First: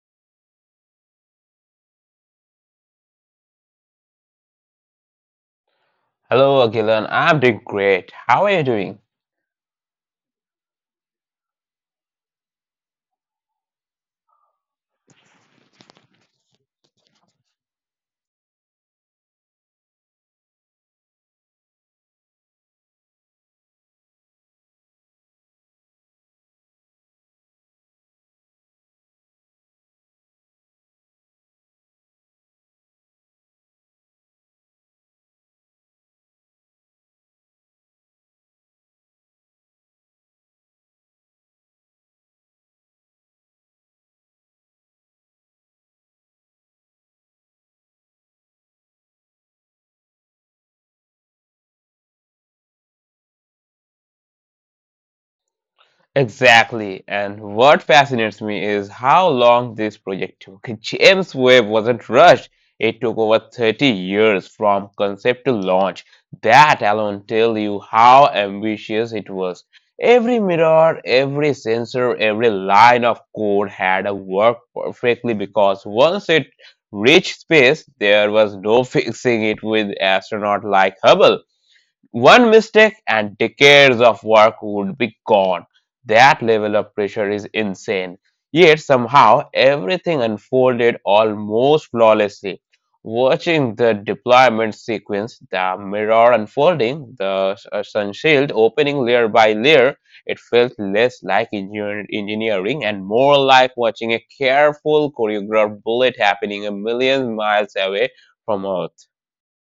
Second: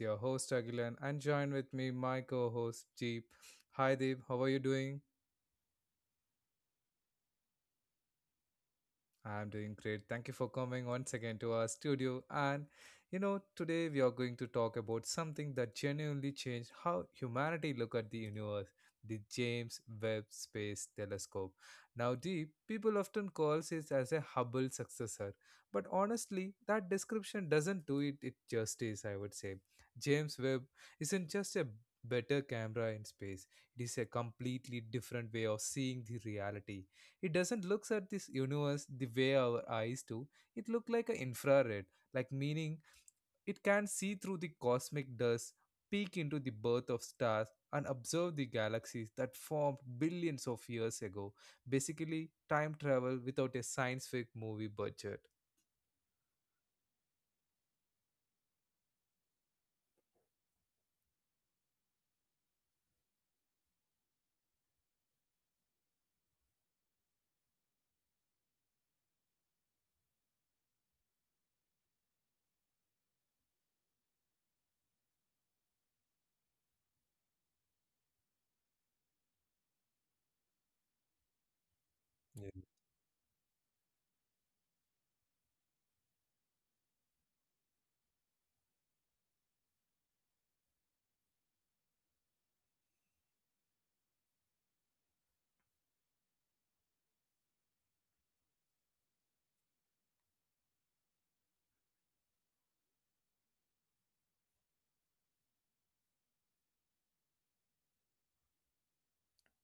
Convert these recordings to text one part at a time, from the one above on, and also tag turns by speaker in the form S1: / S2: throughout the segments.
S1: your host Agilan and join with me my co-host Jeep. Hi Deep, how are you doing?
S2: Hello, Akilan. I'm doing great. How are you doing?
S1: I'm doing great. Thank you for coming once again to our studio. And today we are going to talk about something that genuinely changed how humanity look at the universe, the James Webb Space Telescope. Now, Deep, people often calls it as a Hubble successor, but honestly, that description doesn't do it justice, I would say. James Webb isn't just a better camera in space. It is a completely different way of seeing the reality. It doesn't look at this universe the way our eyes do. It look like an infrared, like meaning it can see through the cosmic dust, peek into the birth of stars, and observe the galaxies that formed billions of years ago. Basically time travel without a science fiction movie budget.
S2: Exactly. And what fascinates me is how long this project took. James Webb wasn't rushed. It took over 30 years from concept to launch. That alone tell you how ambitious it was. Every mirror, every sensor, every line of code had to work perfectly because once it reached space, there was no fixing it with astronaut like Hubble. One mistake and decades of work would be gone. That level of pressure is insane. Yet somehow everything unfolded almost flawlessly. Watching the deployment sequence, the mirror unfolding, the sun shield opening layer by layer, it felt less like engineering and more like watching a careful choreographed bullet happening a million miles away from us.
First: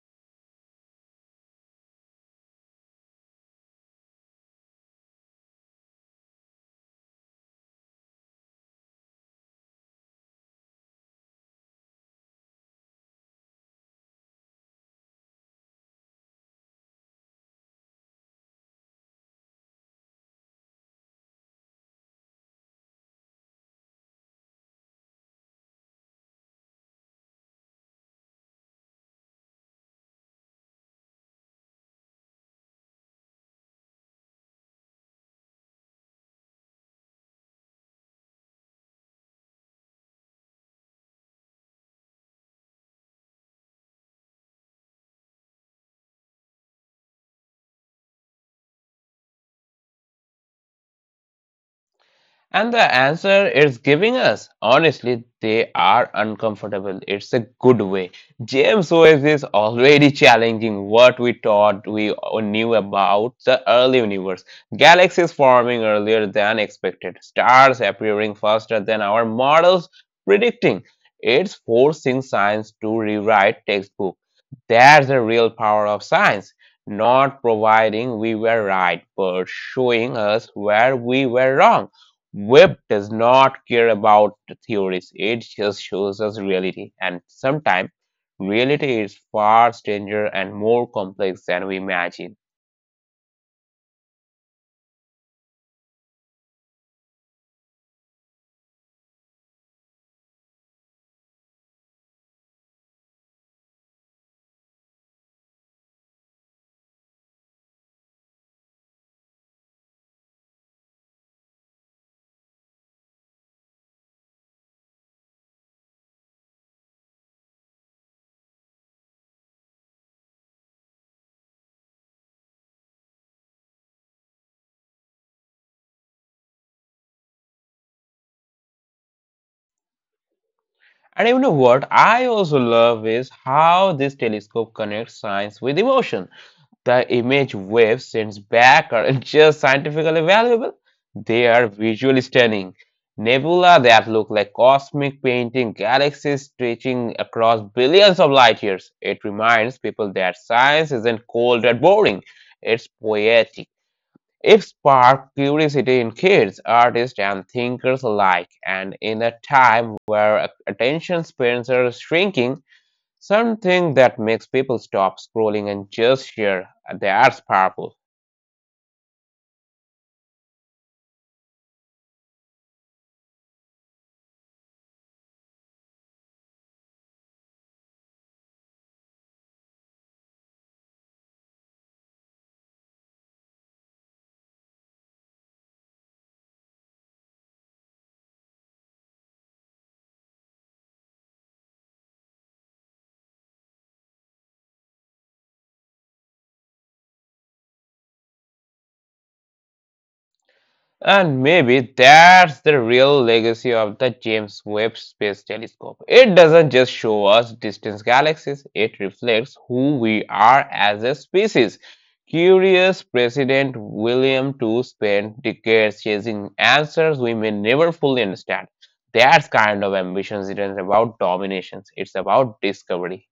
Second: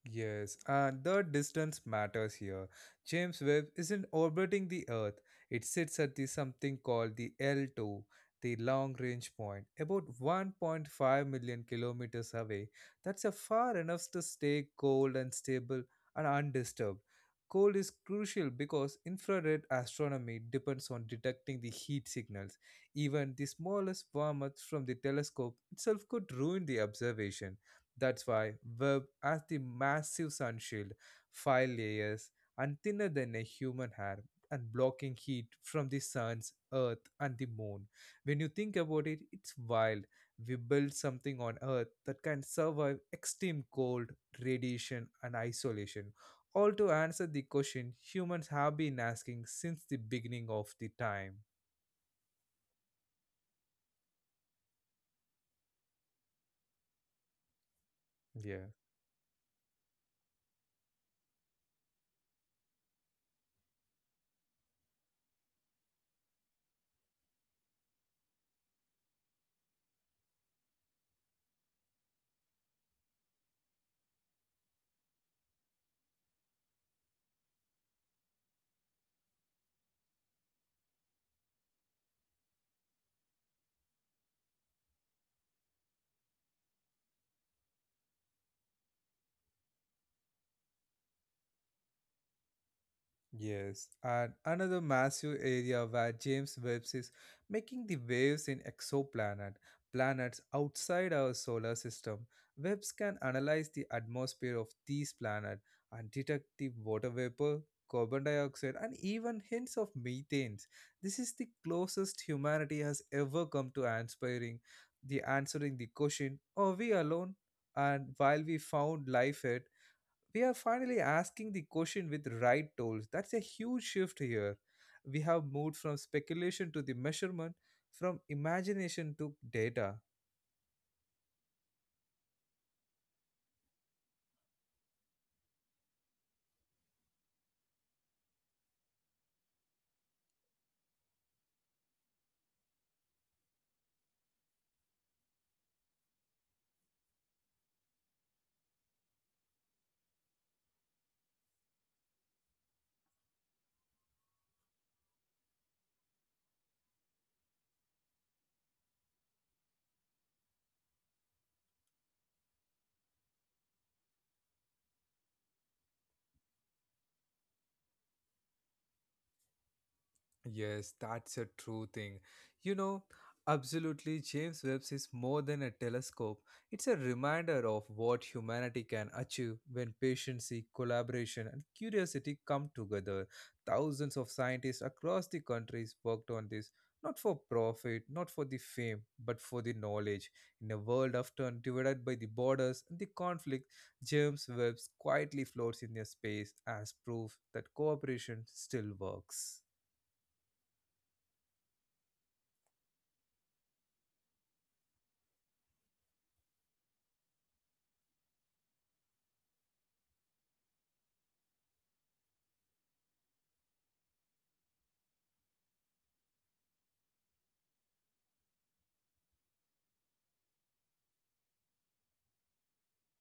S1: Yes, and the distance matters here. James Webb isn't orbiting the Earth. It sits at the something called the L2, the long range point, about 1.5 million kilometers away. That's a far enough to stay cold and stable and undisturbed. Cold is crucial because infrared astronomy depends on detecting the heat signals. Even the smallest warmth from the telescope itself could ruin the observation. That's why web has the massive sunshield, five layers, and thinner than a human hair, and blocking heat from the sun's earth and the moon. When you think about it, it's wild. We built something on earth that can survive extreme cold, radiation, and isolation. All to answer the question humans have been asking since the beginning of the time.
S2: And the answer is giving us. Honestly, they are uncomfortable. It's a good way.
S1: Yeah.
S2: James Joyce is already challenging what we thought we knew about the early universe. Galaxies forming earlier than expected, stars appearing faster than our models predicting. It's forcing science to rewrite textbook. That's the real power of science. Not providing we were right, but showing us where we were wrong. Webb does not care about the theories, it just shows us reality, and sometimes reality is far stranger and more complex than we imagine.
S1: Yes, and another massive area where James Webb is making the waves in exoplanet planets outside our solar system. Webbs can analyze the atmosphere of these planets and detect the water vapor, carbon dioxide, and even hints of methane. This is the closest humanity has ever come to answering the question: are we alone? And while we found life, here we are finally asking the question with right tools. That's a huge shift here. We have moved from speculation to the measurement, from imagination to data.
S2: And you know what I also love is how this telescope connects science with emotion. The image Wave sends back aren't just scientifically valuable, they are visually stunning. Nebula that look like cosmic painting, galaxies stretching across billions of light years. It reminds people that science isn't cold and boring, it's poetic. It sparked curiosity in kids, artists, and thinkers alike. And in a time where attention spans are shrinking, something that makes people stop scrolling and just share. That's powerful.
S1: Yes, that's a true thing. You know, absolutely, James Webb is more than a telescope. It's a reminder of what humanity can achieve when patience, collaboration, and curiosity come together. Thousands of scientists across the countries worked on this, not for profit, not for the fame, but for the knowledge. In a world often divided by the borders and the conflict, James Webb quietly floats in their space as proof that cooperation still works.
S2: And maybe that's the real legacy of the James Webb Space Telescope. It doesn't just show us distant galaxies, it reflects who we are as a species. Curious President William II spent decades chasing answers we may never fully understand. That kind of ambition isn't about dominations, it's about discovery.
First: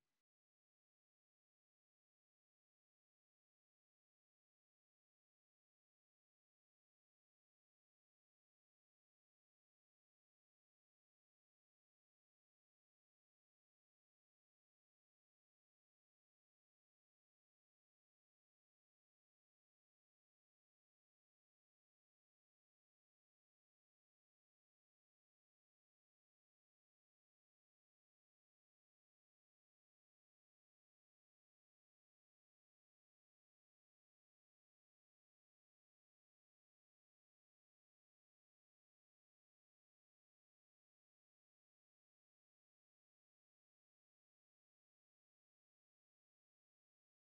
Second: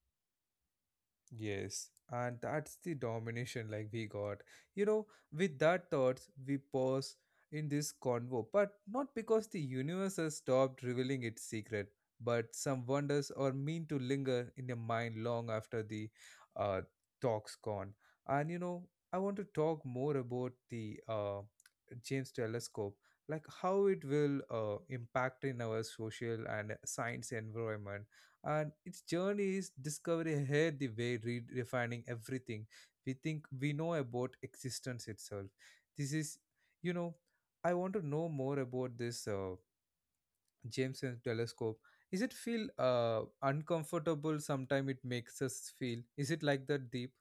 S1: Yes, and that's the domination like we got. You know, with that thoughts, we pause in this convo, but not because the universe has stopped revealing its secret, but some wonders are mean to linger in the mind long after the uh, talk's gone. And you know, I want to talk more about the James telescope, like how it will impact in our social and science environment and its journey is discovery here the way redefining everything we think we know about existence itself. This is, you know, I want to know more about this James Webb telescope. Is it feel uncomfortable sometime it makes us feel, is it like that, Deep?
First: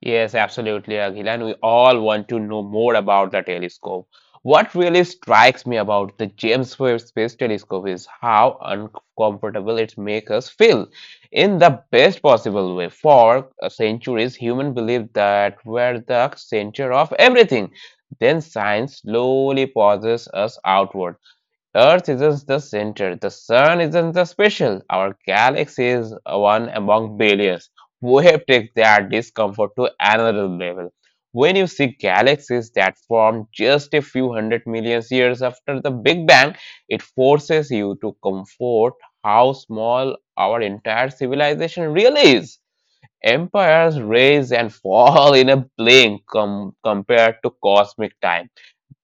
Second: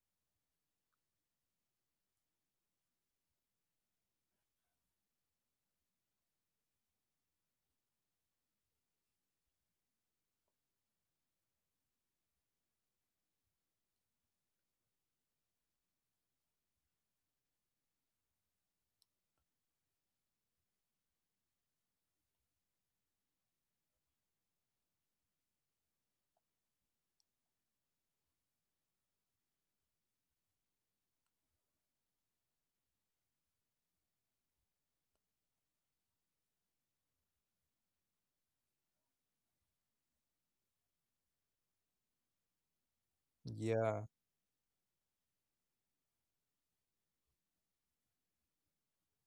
S2: Yes, absolutely, Akhil. And we all want to know more about the telescope. What really strikes me about the James Webb Space Telescope is how uncomfortable it makes us feel in the best possible way. For centuries, humans believed that we're the center of everything. Then science slowly pauses us outward. Earth isn't the center, the sun isn't the special. Our galaxy is one among billions. Wave takes that discomfort to another level. When you see galaxies that formed just a few 100 million years after the Big Bang, it forces you to comfort how small our entire civilization really is.
S1: Yeah.
S2: Empires rise and fall in a blink compared to cosmic time.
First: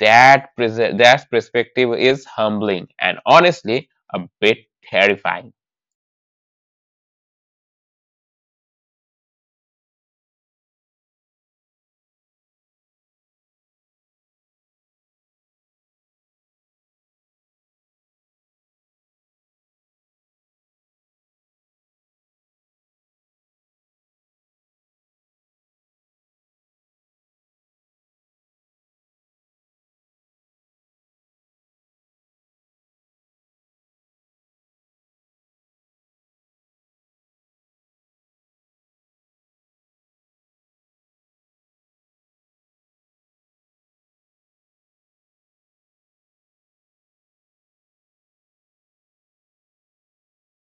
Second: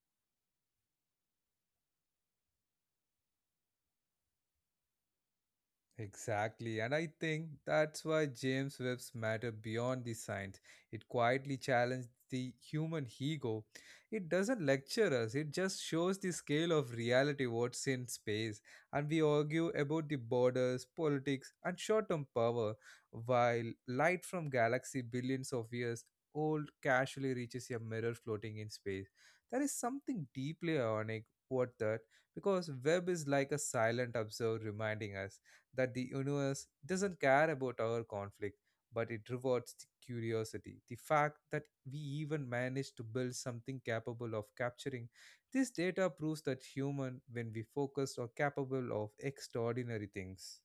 S2: That perspective is humbling and honestly a bit terrifying.
S1: Exactly, and I think that's why James Webb's matter beyond the science. It quietly challenges the human ego. It doesn't lecture us, it just shows the scale of reality, what's in space. And we argue about the borders, politics, and short term power, while light from galaxy billions of years old casually reaches a mirror floating in space. There is something deeply ironic, what that, because Webb is like a silent observer reminding us that the universe doesn't care about our conflict, but it rewards the curiosity. The fact that we even managed to build something capable of capturing this data proves that human, when we focus, are capable of extraordinary things.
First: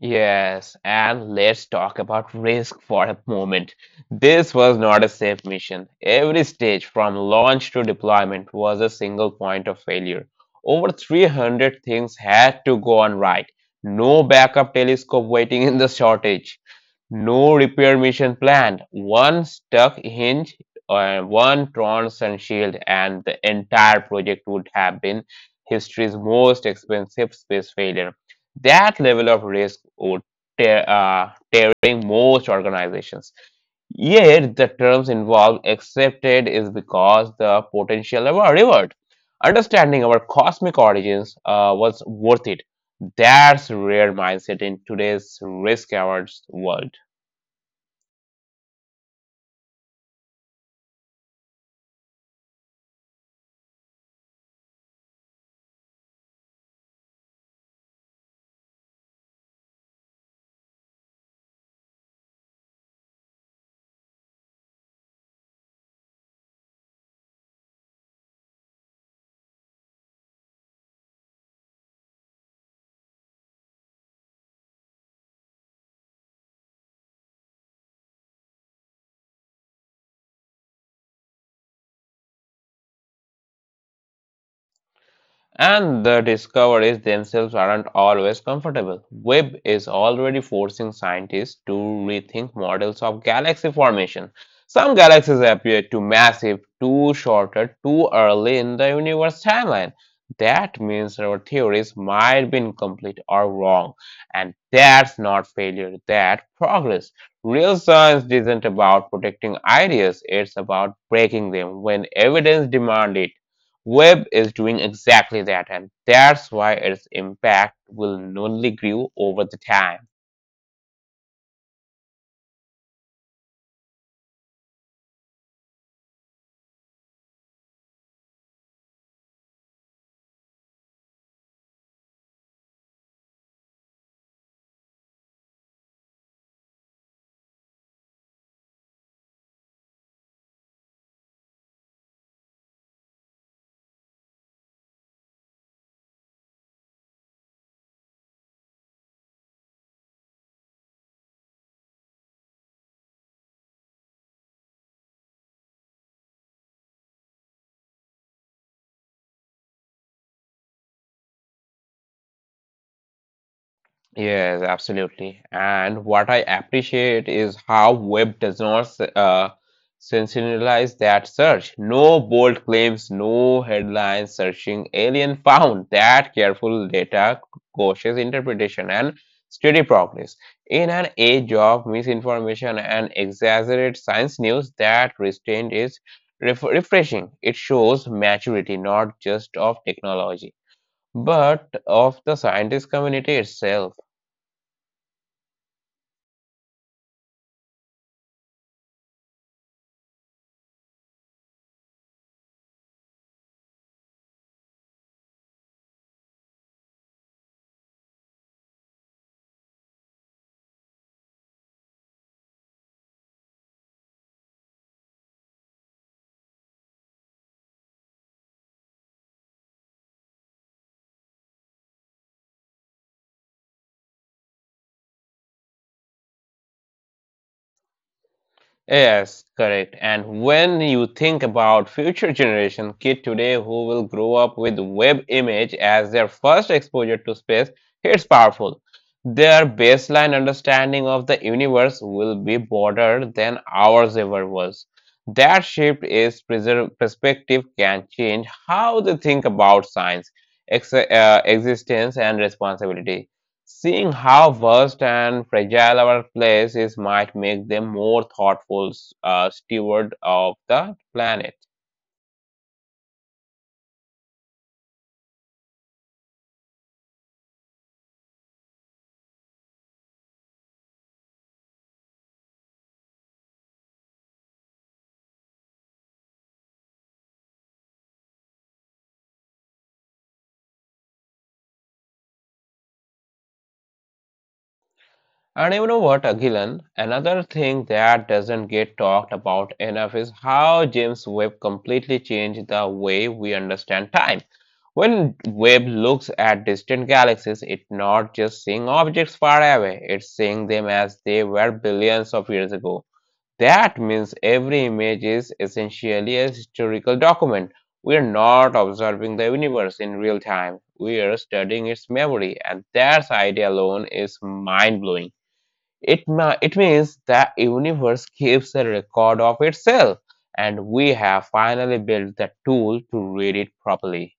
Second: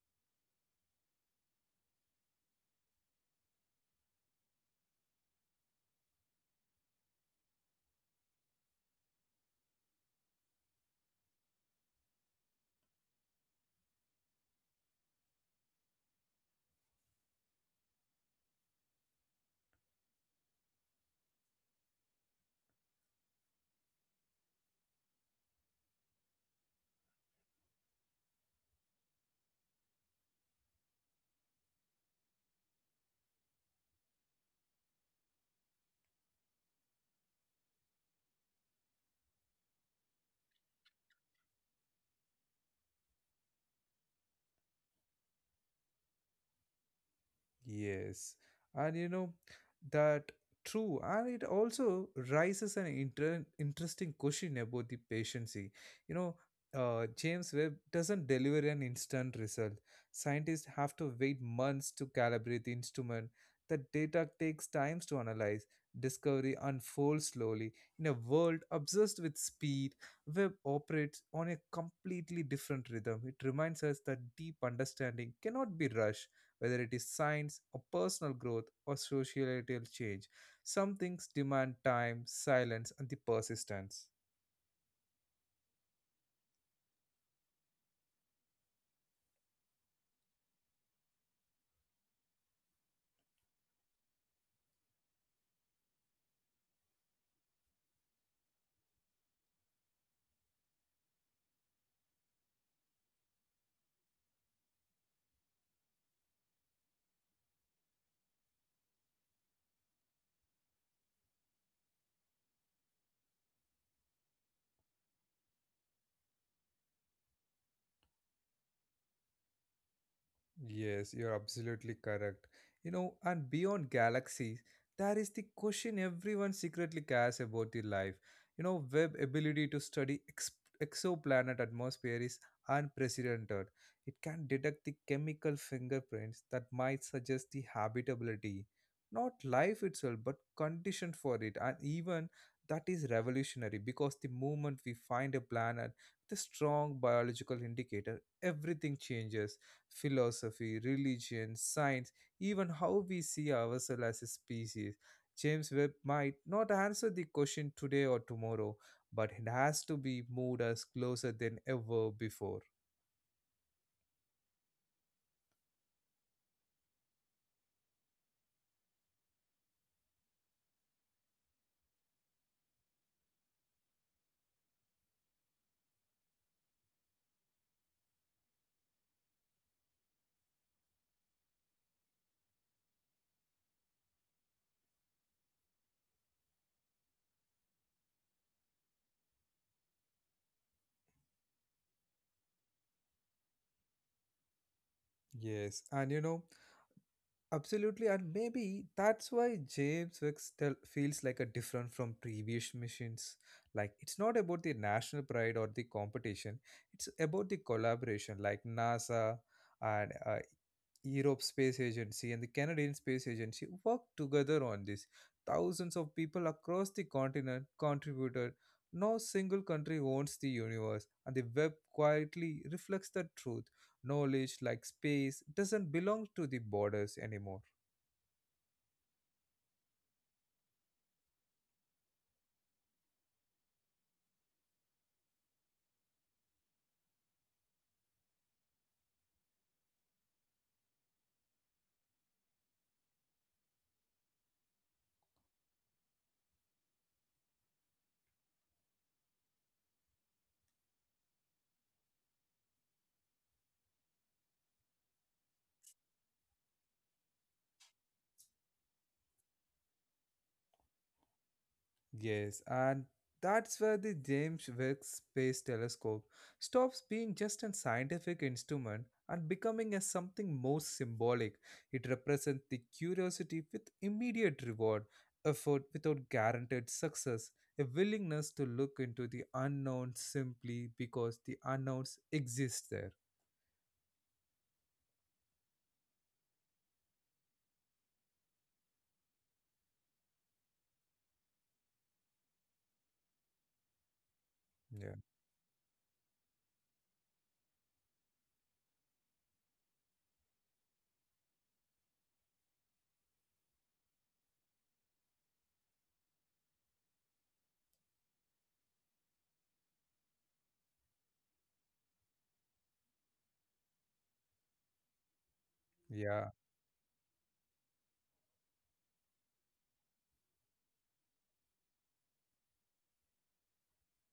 S2: Yes, and let's talk about risk for a moment. This was not a safe mission. Every stage from launch to deployment was a single point of failure. Over 300 things had to go on right. No backup telescope waiting in the shortage. No repair mission planned. One stuck hinge, one torn sun shield, and the entire project would have been history's most expensive space failure. That level of risk would tearing most organizations. Yet the terms involved accepted is because the potential of our reward. Understanding our cosmic origins was worth it. That's rare mindset in today's risk averse world.
S1: Yes, and you know that true, and it also raises an interesting question about the patiency. You know, James Webb doesn't deliver an instant result. Scientists have to wait months to calibrate the instrument. The data takes times to analyze. Discovery unfolds slowly. In a world obsessed with speed, Webb operates on a completely different rhythm. It reminds us that deep understanding cannot be rushed whether it is science or personal growth or societal change. Some things demand time, silence, and the persistence.
S2: And the discoveries themselves aren't always comfortable. Webb is already forcing scientists to rethink models of galaxy formation. Some galaxies appear too massive, too shorter, too early in the universe timeline. That means our theories might be incomplete or wrong. And that's not failure, that's progress. Real science isn't about protecting ideas, it's about breaking them when evidence demands it. Web is doing exactly that, and that's why its impact will only grow over the time.
S1: Yes, you're absolutely correct. You know, and beyond galaxies, there is the question everyone secretly cares about the life. You know, web ability to study exoplanet atmosphere is unprecedented. It can detect the chemical fingerprints that might suggest the habitability, not life itself, but conditions for it, and even that is revolutionary because the moment we find a planet with a strong biological indicator, everything changes philosophy, religion, science, even how we see ourselves as a species. James Webb might not answer the question today or tomorrow, but it has to be moved us closer than ever before.
S2: Yes, absolutely. And what I appreciate is how web does not sensationalize that search. No bold claims, no headlines searching alien found. That careful data, cautious interpretation, and steady progress. In an age of misinformation and exaggerated science news, that restraint is refreshing. It shows maturity, not just of technology, but of the scientist community itself.
S1: Yes, and absolutely, and maybe that's why James Webb still feels like a different from previous missions. Like it's not about the national pride or the competition; it's about the collaboration. Like NASA and Europe Space Agency and the Canadian Space Agency worked together on this. Thousands of people across the continent contributed. No single country owns the universe, and the web quietly reflects the truth. Knowledge, like space, doesn't belong to the borders anymore.
S2: Yes, correct. And when you think about future generation kid today who will grow up with web image as their first exposure to space, it's powerful. Their baseline understanding of the universe will be broader than ours ever was. That shift is perspective can change how they think about science, existence, and responsibility. Seeing how vast and fragile our place is might make them more thoughtful steward of the planet.
S1: Yes, and that's where the James Webb Space Telescope stops being just a scientific instrument and becoming a something more symbolic. It represents the curiosity with immediate reward, effort without guaranteed success, a willingness to look into the unknown simply because the unknowns exist there.
S2: And you know what, Agilan? Another thing that doesn't get talked about enough is how James Webb completely changed the way we understand time.
S1: Yeah.
S2: When Webb looks at distant galaxies, it's not just seeing objects far away, it's seeing them as they were billions of years ago. That means every image is essentially a historical document. We are not observing the universe in real time. We are studying its memory, and that idea alone is mind blowing. It,
S1: Yeah.
S2: ma- it means the universe keeps a record of itself, and we have finally built the tool to read it properly.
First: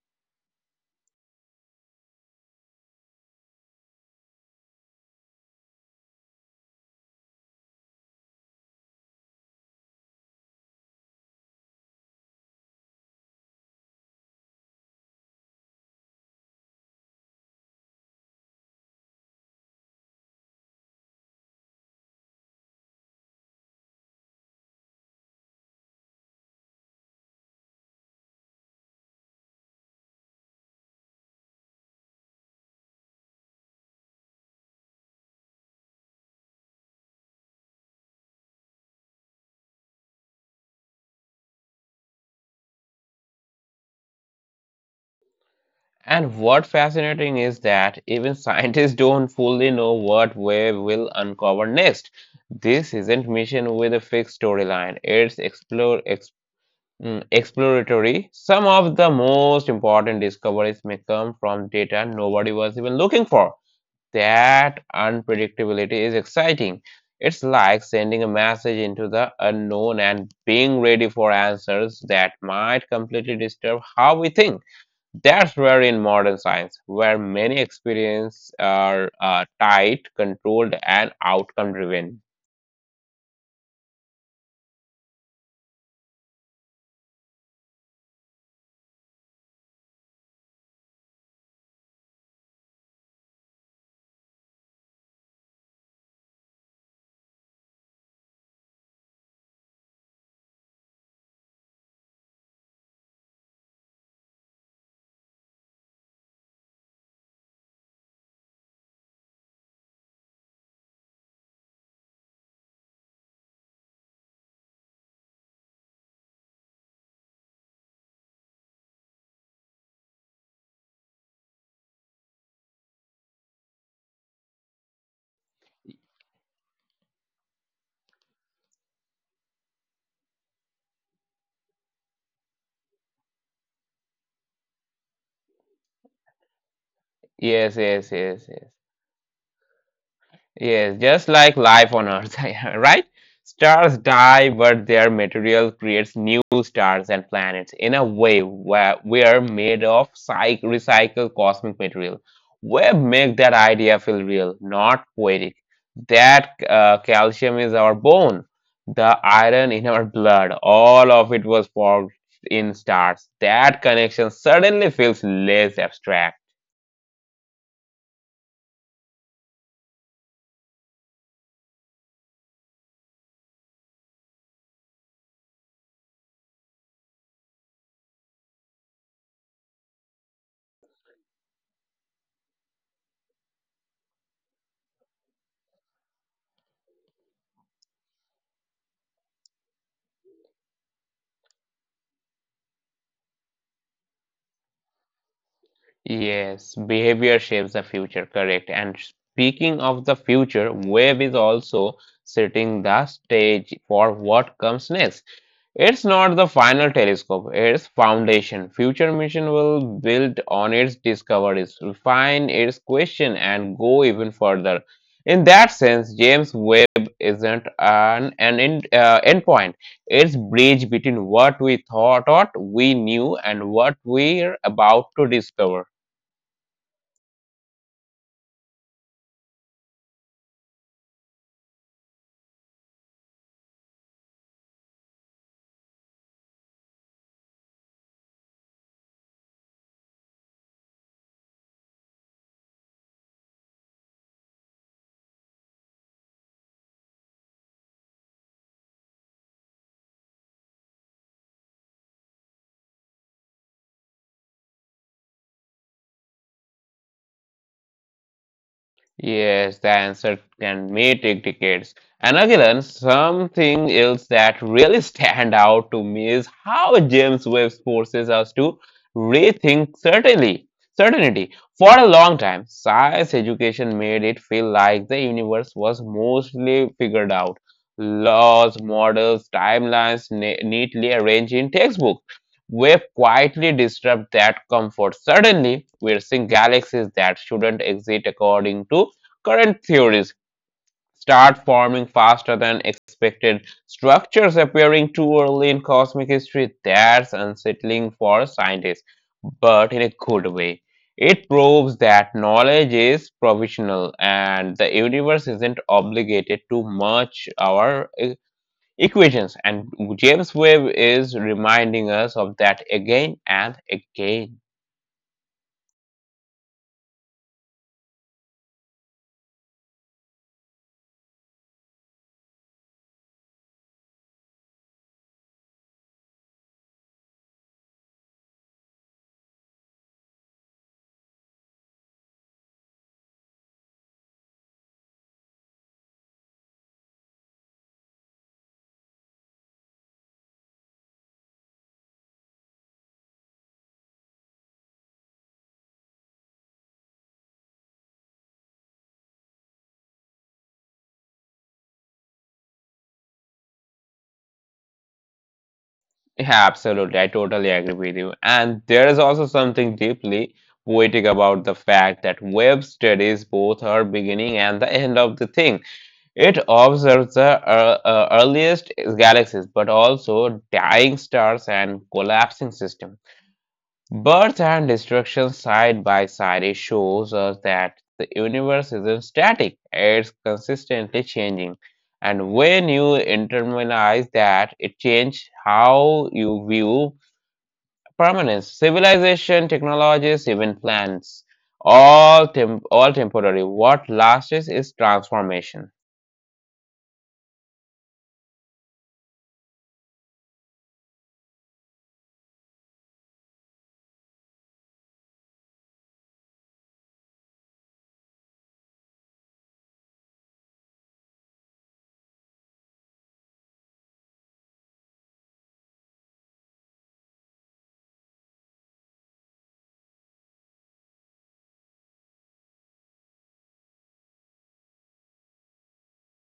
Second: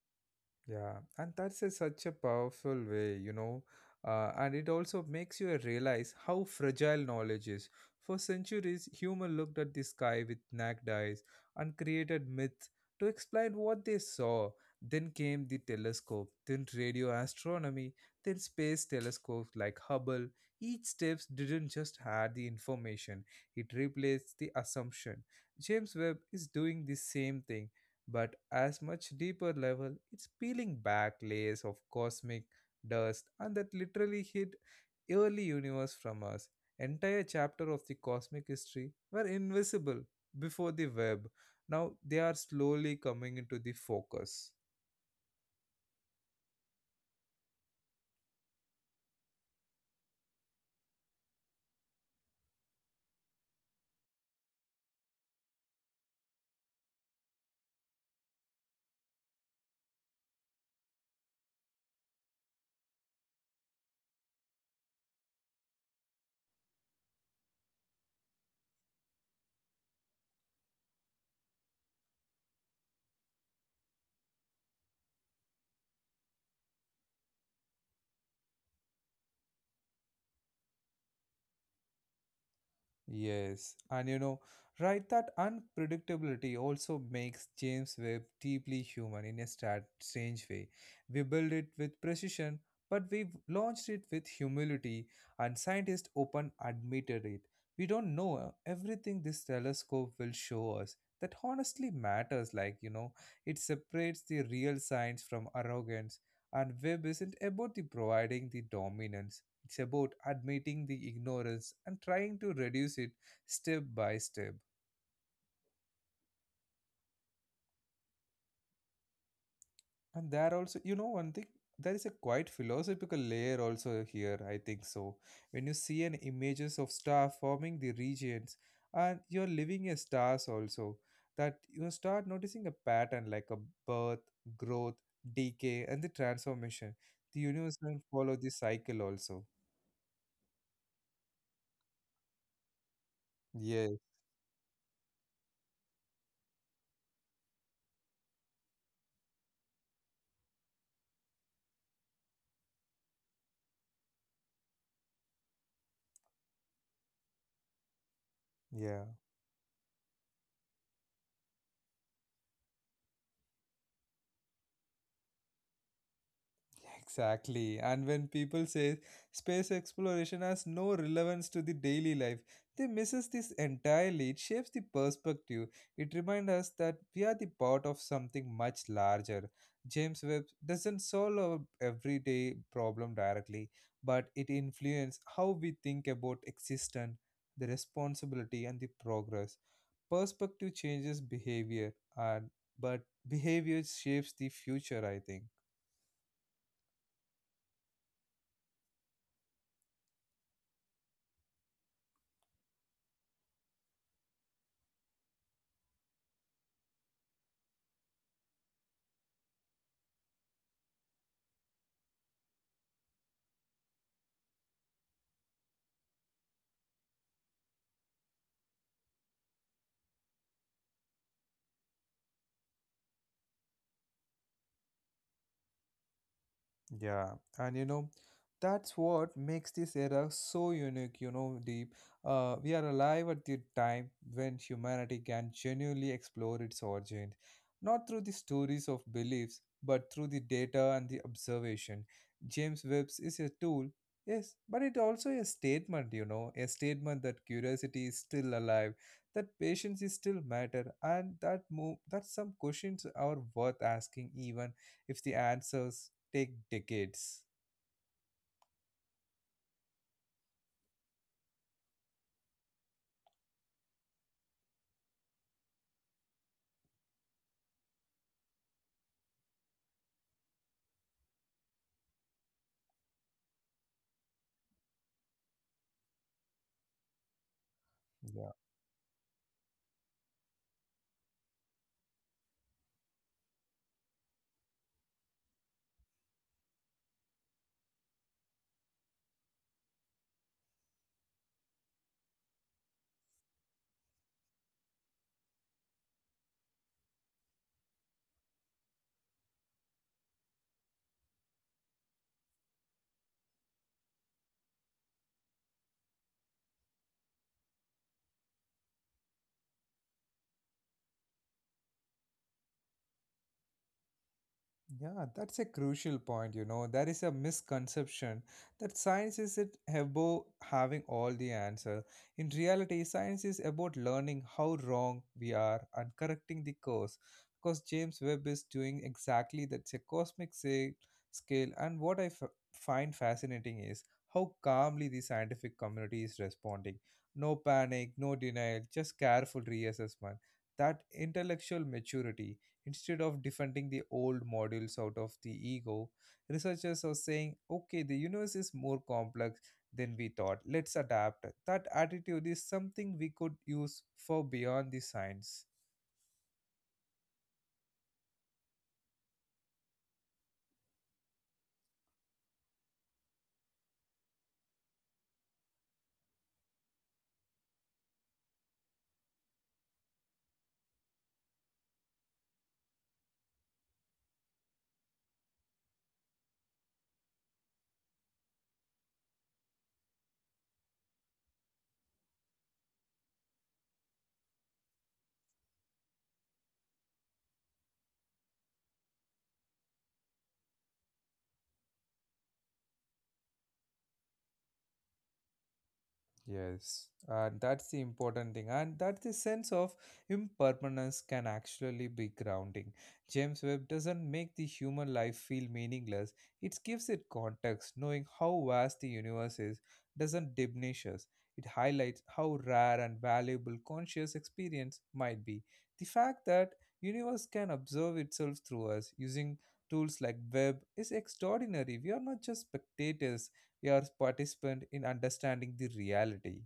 S1: Yeah, and that's a, such a powerful way, you know, and it also makes you realize how fragile knowledge is. For centuries, humans looked at the sky with naked eyes and created myths to explain what they saw. Then came the telescope, then radio astronomy, then space telescopes like Hubble. Each step didn't just add the information, it replaced the assumption. James Webb is doing the same thing but as much deeper level, it's peeling back layers of cosmic dust and that literally hid early universe from us. Entire chapter of the cosmic history were invisible before the web. Now they are slowly coming into the focus.
S2: And what fascinating is that even scientists don't fully know what we will uncover next. This isn't mission with a fixed storyline. It's exploratory. Some of the most important discoveries may come from data nobody was even looking for. That unpredictability is exciting. It's like sending a message into the unknown and being ready for answers that might completely disturb how we think. That's where in modern science, where many experiments are tight, controlled, and outcome driven.
S1: Yes, and you know, right, that unpredictability also makes James Webb deeply human in a strange way. We build it with precision, but we've launched it with humility, and scientists open admitted it. We don't know everything this telescope will show us. That honestly matters, like, you know, it separates the real science from arrogance, and Webb isn't about the providing the dominance. It's about admitting the ignorance and trying to reduce it step by step. And there also, you know, one thing, there is a quite philosophical layer also here, I think so. When you see an images of star forming the regions and you're living as stars also, that you start noticing a pattern like a birth, growth, decay, and the transformation. The universe
S2: Yes,
S1: will
S2: yes,
S1: follow
S2: yes,
S1: this
S2: yes.
S1: cycle also.
S2: Yes, just like life on Earth, right?
S1: Yeah,
S2: Stars die, but their material creates new stars and planets in a way where we are made of psych recycled cosmic material. Web make that idea feel real, not poetic. That calcium is our bone,
S1: yeah.
S2: the iron in our blood, all of it was formed in stars. That connection suddenly feels less abstract.
S1: Exactly. And when people say space exploration has no relevance to the daily life, they misses this entirely. It shapes the perspective. It reminds us that we are the part of something much larger. James Webb doesn't solve our everyday problem directly, but it influences how we think about existence, the responsibility and the progress. Perspective changes behavior and but behavior shapes the future, I think.
S2: Yes, behavior shapes the future, correct. And speaking of the future, Web is also setting the stage for what comes next. It's not the final telescope, it's foundation. Future mission will build on its discoveries, refine its question, and go even further. In that sense, James Webb isn't an endpoint. It's bridge between what thought we knew and what we're about to discover.
S1: Yeah, and you know, that's what makes this era so unique, you know, Deep. We are alive at the time when humanity can genuinely explore its origin, not through the stories of beliefs, but through the data and the observation. James Webb's is a tool, yes, but it also a statement, you know, a statement that curiosity is still alive, that patience is still matter, and that move that some questions are worth asking even if the answers take decades.
S2: Yes, the answer can may take decades. And again, something else that really stand out to me is how James Webb forces us to rethink certainly certainty. For a long time, science education made it feel like the universe was mostly figured out.
S1: Yeah.
S2: Laws, models, timelines neatly arranged in textbooks. Wave quietly disrupt that comfort. Suddenly, we're seeing galaxies that shouldn't exist according to current theories start forming faster than expected. Structures appearing too early in cosmic history. That's unsettling for scientists, but in a good way. It proves that knowledge is provisional and the universe isn't obligated to match our equations. And James Webb is reminding us of that again and again.
S1: Yeah, that's a crucial point. You know, there is a misconception that science is it about having all the answer. In reality, science is about learning how wrong we are and correcting the course. Because James Webb is doing exactly that. It's a cosmic scale. And what I find fascinating is how calmly the scientific community is responding. No panic, no denial, just careful reassessment. That intellectual maturity. Instead of defending the old models out of the ego, researchers are saying, okay, the universe is more complex than we thought. Let's adapt. That attitude is something we could use for beyond the science.
S2: Yeah, absolutely. I totally agree with you. And there is also something deeply poetic about the fact that Webb studies both her beginning and the end of the thing. It observes the earliest galaxies, but also dying stars and collapsing systems. Birth and destruction side by side it shows us that the universe isn't static, it's consistently changing. And when you internalize that, it changes how you view permanence. Civilization, technologies, even plants, all temporary. What lasts is transformation.
S1: Yes, and that's the important thing, and that the sense of impermanence can actually be grounding. James Webb doesn't make the human life feel meaningless, it gives it context. Knowing how vast the universe is doesn't diminish us, it highlights how rare and valuable conscious experience might be. The fact that universe can observe itself through us using tools like web is extraordinary. We are not just spectators your participant in understanding the reality.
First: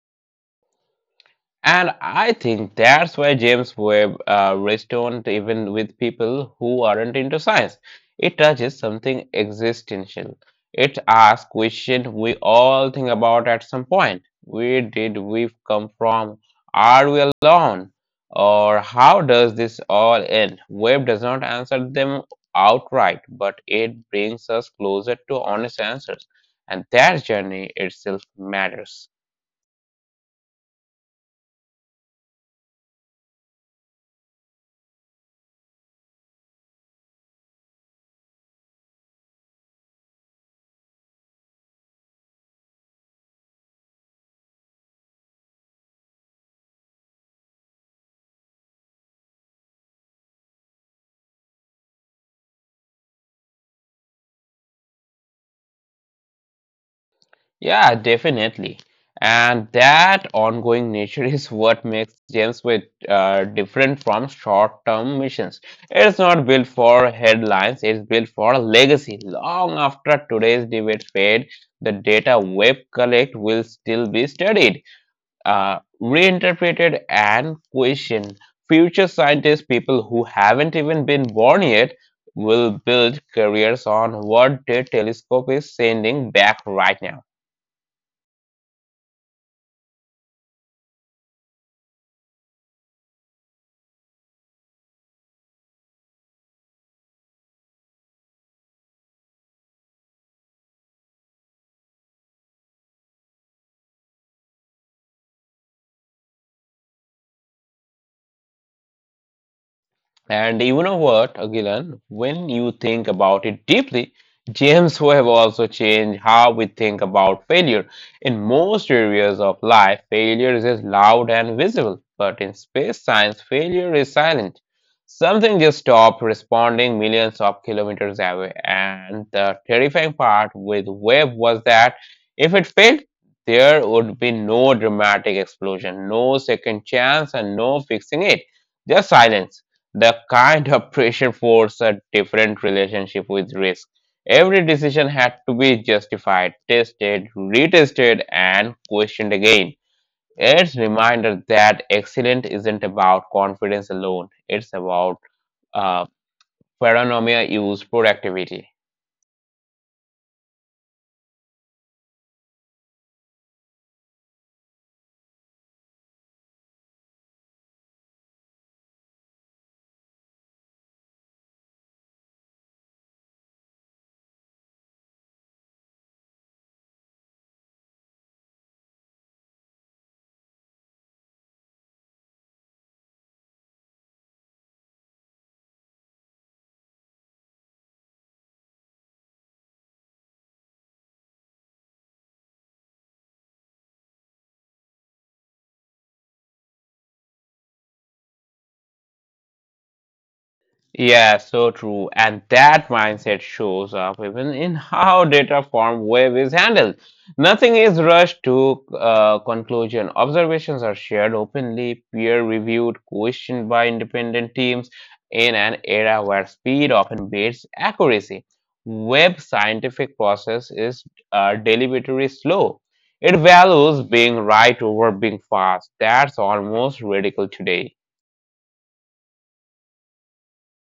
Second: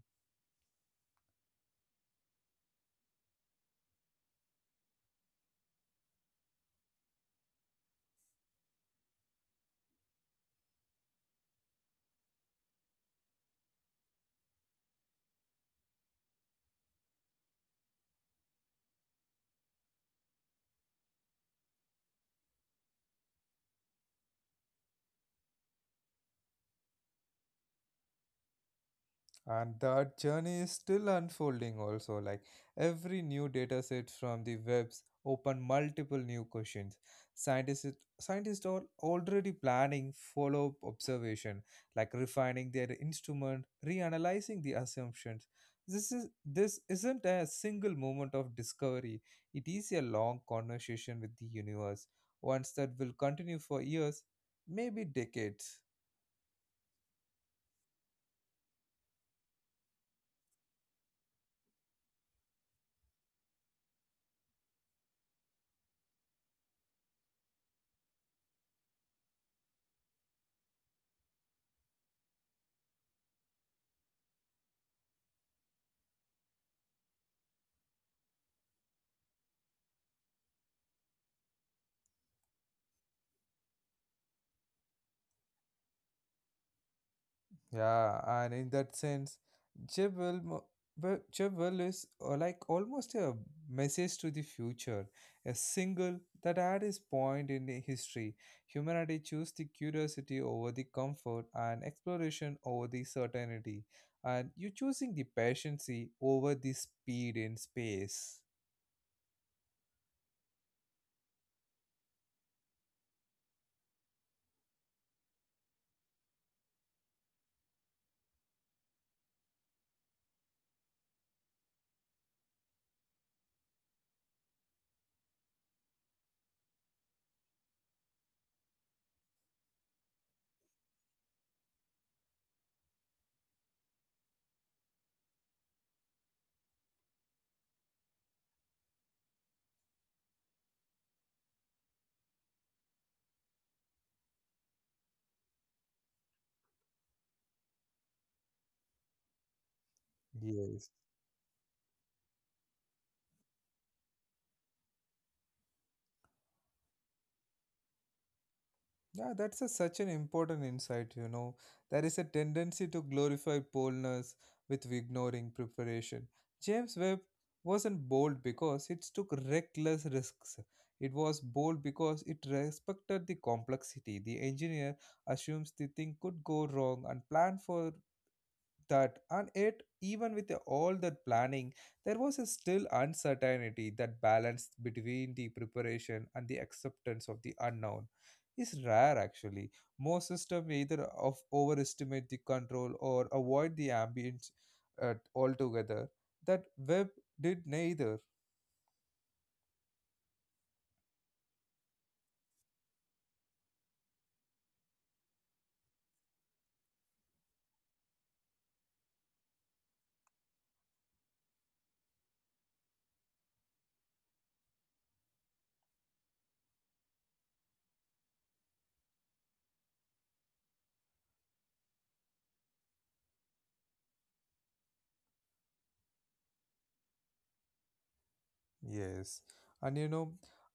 S2: And I think that's why James Webb resonates even with people who aren't into science. It touches something existential. It asks questions we all think about at some point. Where did we come from? Are we alone? Or how does this all end? Webb does not answer them outright, but it brings us closer to honest answers. And that journey itself matters.
S1: And that journey is still unfolding also like every new data set from the webs open multiple new questions. Scientists scientists are already planning follow-up observation like refining their instrument, reanalyzing the assumptions. This isn't a single moment of discovery. It is a long conversation with the universe, ones that will continue for years, maybe decades.
S2: Yeah, definitely. And that ongoing nature is what makes James with different from short-term missions. It's not built for headlines, it's built for a legacy. Long after today's debate fade, the data web collect will still be studied, reinterpreted and questioned. Future scientists, people who haven't even been born yet, will build careers on what their telescope is sending back right now.
S1: Yeah, and in that sense, Jebel, mo- Jebel is like almost a message to the future, a single that at its point in the history, humanity chose the curiosity over the comfort and exploration over the certainty, and you choosing the patience over the speed in space.
S2: And you know what, Agilan, when you think about it deeply, James Webb also changed how we think about failure. In most areas of life, failure is loud and visible, but in space science, failure is silent. Something just stopped responding millions of kilometers away. And the terrifying part with Webb was that if it failed, there would be no dramatic explosion, no second chance, and no fixing it, just silence. The kind of pressure forced a different relationship with risk. Every decision had to be justified, tested, retested, and questioned again. It's
S1: Yes.
S2: reminder that excellence isn't about confidence alone. It's about uh, paranoia use productivity.
S1: Yeah, that's a, such an important insight, you know. There is a tendency to glorify boldness with ignoring preparation. James Webb wasn't bold because it took reckless risks. It was bold because it respected the complexity. The engineer assumes the thing could go wrong and planned for that, and yet even with all that planning there was a still uncertainty. That balance between the preparation and the acceptance of the unknown is rare actually. Most systems either of overestimate the control or avoid the ambience altogether. That web did neither.
S2: Yeah, so true. And that mindset shows up even in how data from wave is handled. Nothing is rushed to conclusion. Observations are shared openly, peer reviewed, questioned by independent teams in an era where speed often beats accuracy. Web scientific process is deliberately slow. It values being right over being fast. That's almost radical today.
S1: Yes, and you know,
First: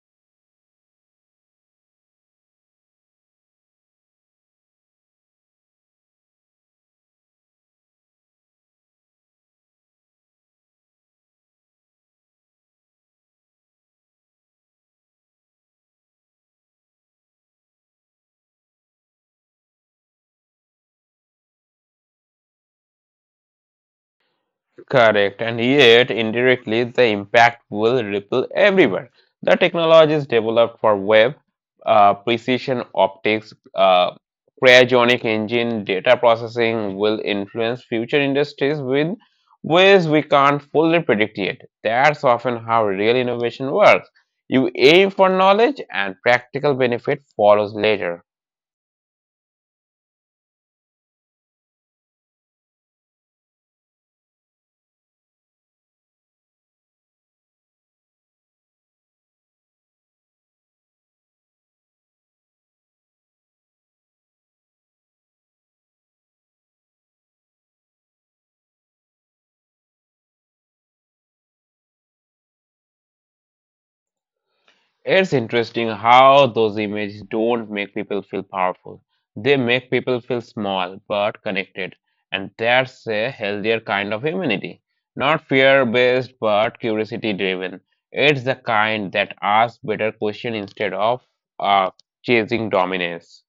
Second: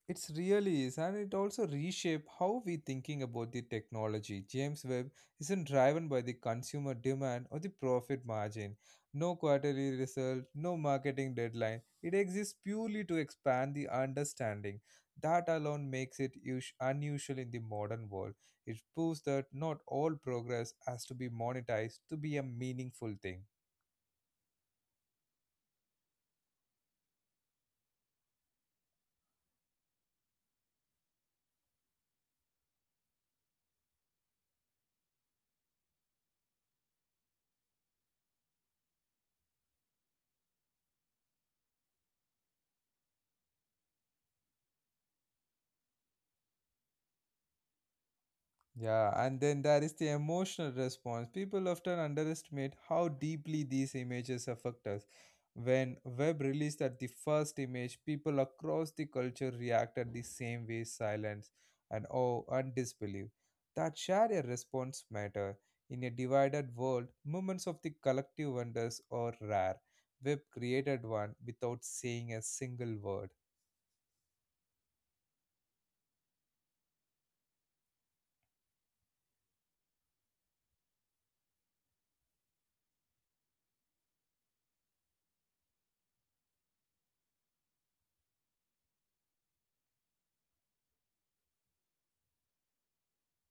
S1: it's really is, and it also reshape how we thinking about the technology. James Webb isn't driven by the consumer demand or the profit margin. No quarterly result, no marketing deadline. It exists purely to expand the understanding. That alone makes it unusual in the modern world. It proves that not all progress has to be monetized to be a meaningful thing.
S2: Correct, and yet indirectly the impact will ripple everywhere. The technology is developed for web, precision optics, cryogenic engine, data processing will influence future industries with ways we can't fully predict yet. That's often how real innovation works. You aim for knowledge, and practical benefit follows later.
S1: Yeah, and then there is the emotional response. People often underestimate how deeply these images affect us. When Webb released that the first image, people across the culture reacted the same way, silence and awe and disbelief. That shared a response matter. In a divided world, moments of the collective wonders are rare. Webb created one without saying a single word.
S2: It's interesting how those images don't make people feel powerful. They make people feel small but connected. And that's a healthier kind of immunity. Not fear based but curiosity driven. It's the kind that asks better questions instead of uh, chasing dominance.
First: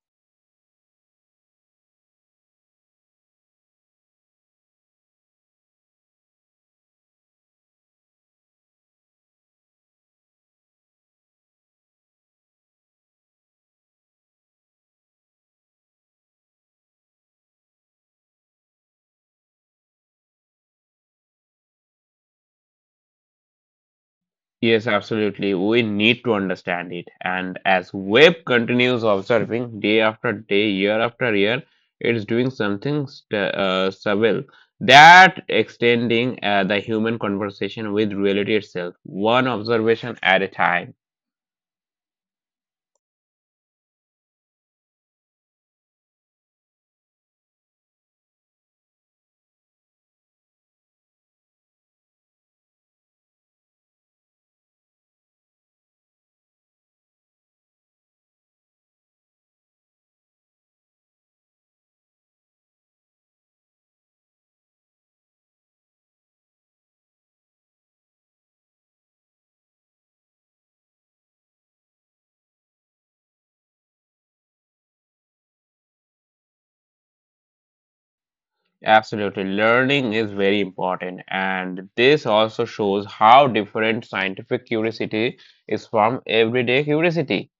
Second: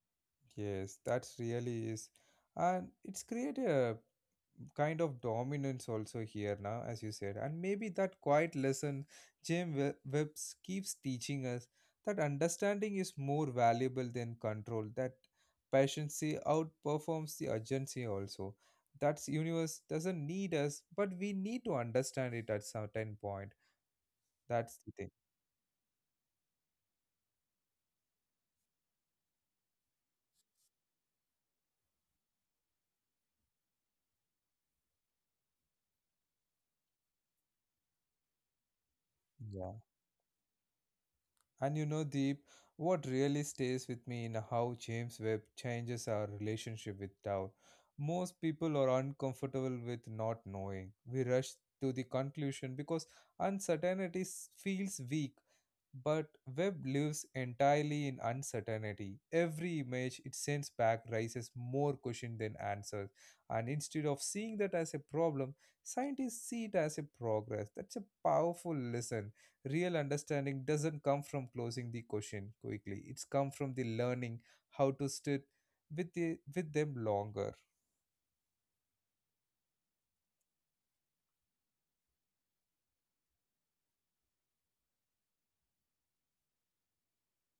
S1: Yes, that really is. And it's create a kind of dominance also here now, as you said. And maybe that quiet lesson Webbs keeps teaching us, that understanding is more valuable than control, that patience outperforms the urgency also. That's universe doesn't need us, but we need to understand it at certain point. That's
S2: Yes,
S1: the thing.
S2: absolutely. We need to understand it. And as web continues observing day after day, year after year, it's doing something subtle that extending the human conversation with reality itself, one
S1: Yeah.
S2: observation at a time.
S1: And you know, Deep, what really stays with me in how James Webb changes our relationship with doubt. Most people are uncomfortable with not knowing. We rush to the conclusion because uncertainty feels weak. But Webb lives entirely in uncertainty. Every image it sends back raises more questions than answers. And instead of seeing that as a problem, scientists see it as a progress. That's a powerful lesson, real understanding doesn't come from closing the question quickly, it's come from the learning how to sit with them longer.
S2: Absolutely. Learning is very important. And this also shows how different scientific curiosity is from everyday curiosity.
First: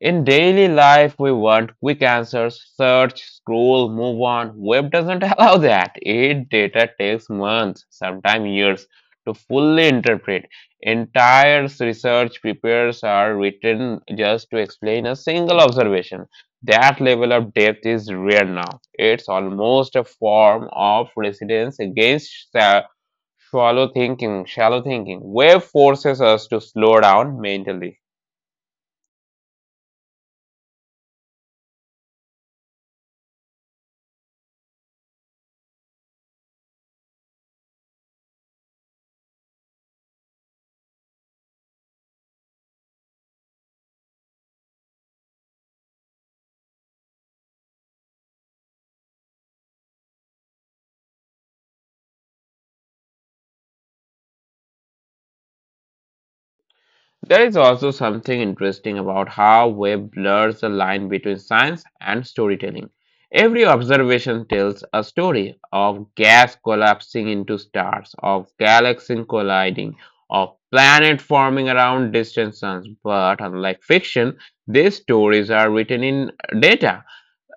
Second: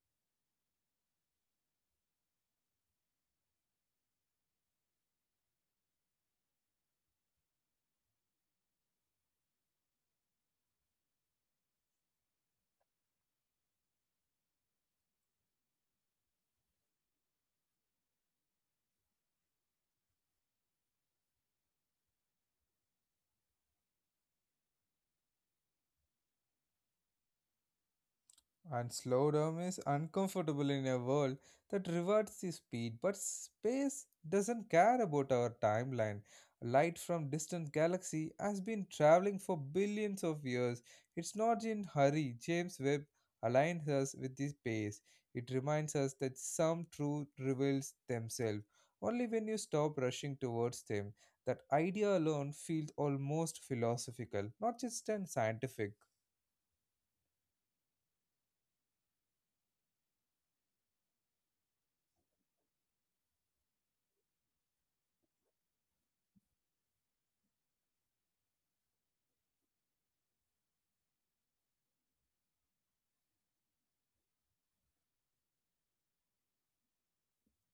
S2: In daily life, we want quick answers, search, scroll, move on. Web doesn't allow that. It data takes months, sometimes years, to fully interpret. Entire research papers are written just to explain a single observation. That level of depth is rare now. It's almost a form of resistance against shallow thinking. Shallow thinking. Web forces us to slow down mentally.
S1: And slowdown is uncomfortable in a world that rewards the speed, but space doesn't care about our timeline. Light from distant galaxy has been traveling for billions of years. It's not in hurry. James Webb aligns us with this pace. It reminds us that some truth reveals themselves only when you stop rushing towards them. That idea alone feels almost philosophical, not just an scientific.
S2: There is also something interesting about how Webb blurs the line between science and storytelling. Every observation tells a story of gas collapsing into stars, of galaxies colliding, of planet forming around distant suns. But unlike fiction, these stories are written in data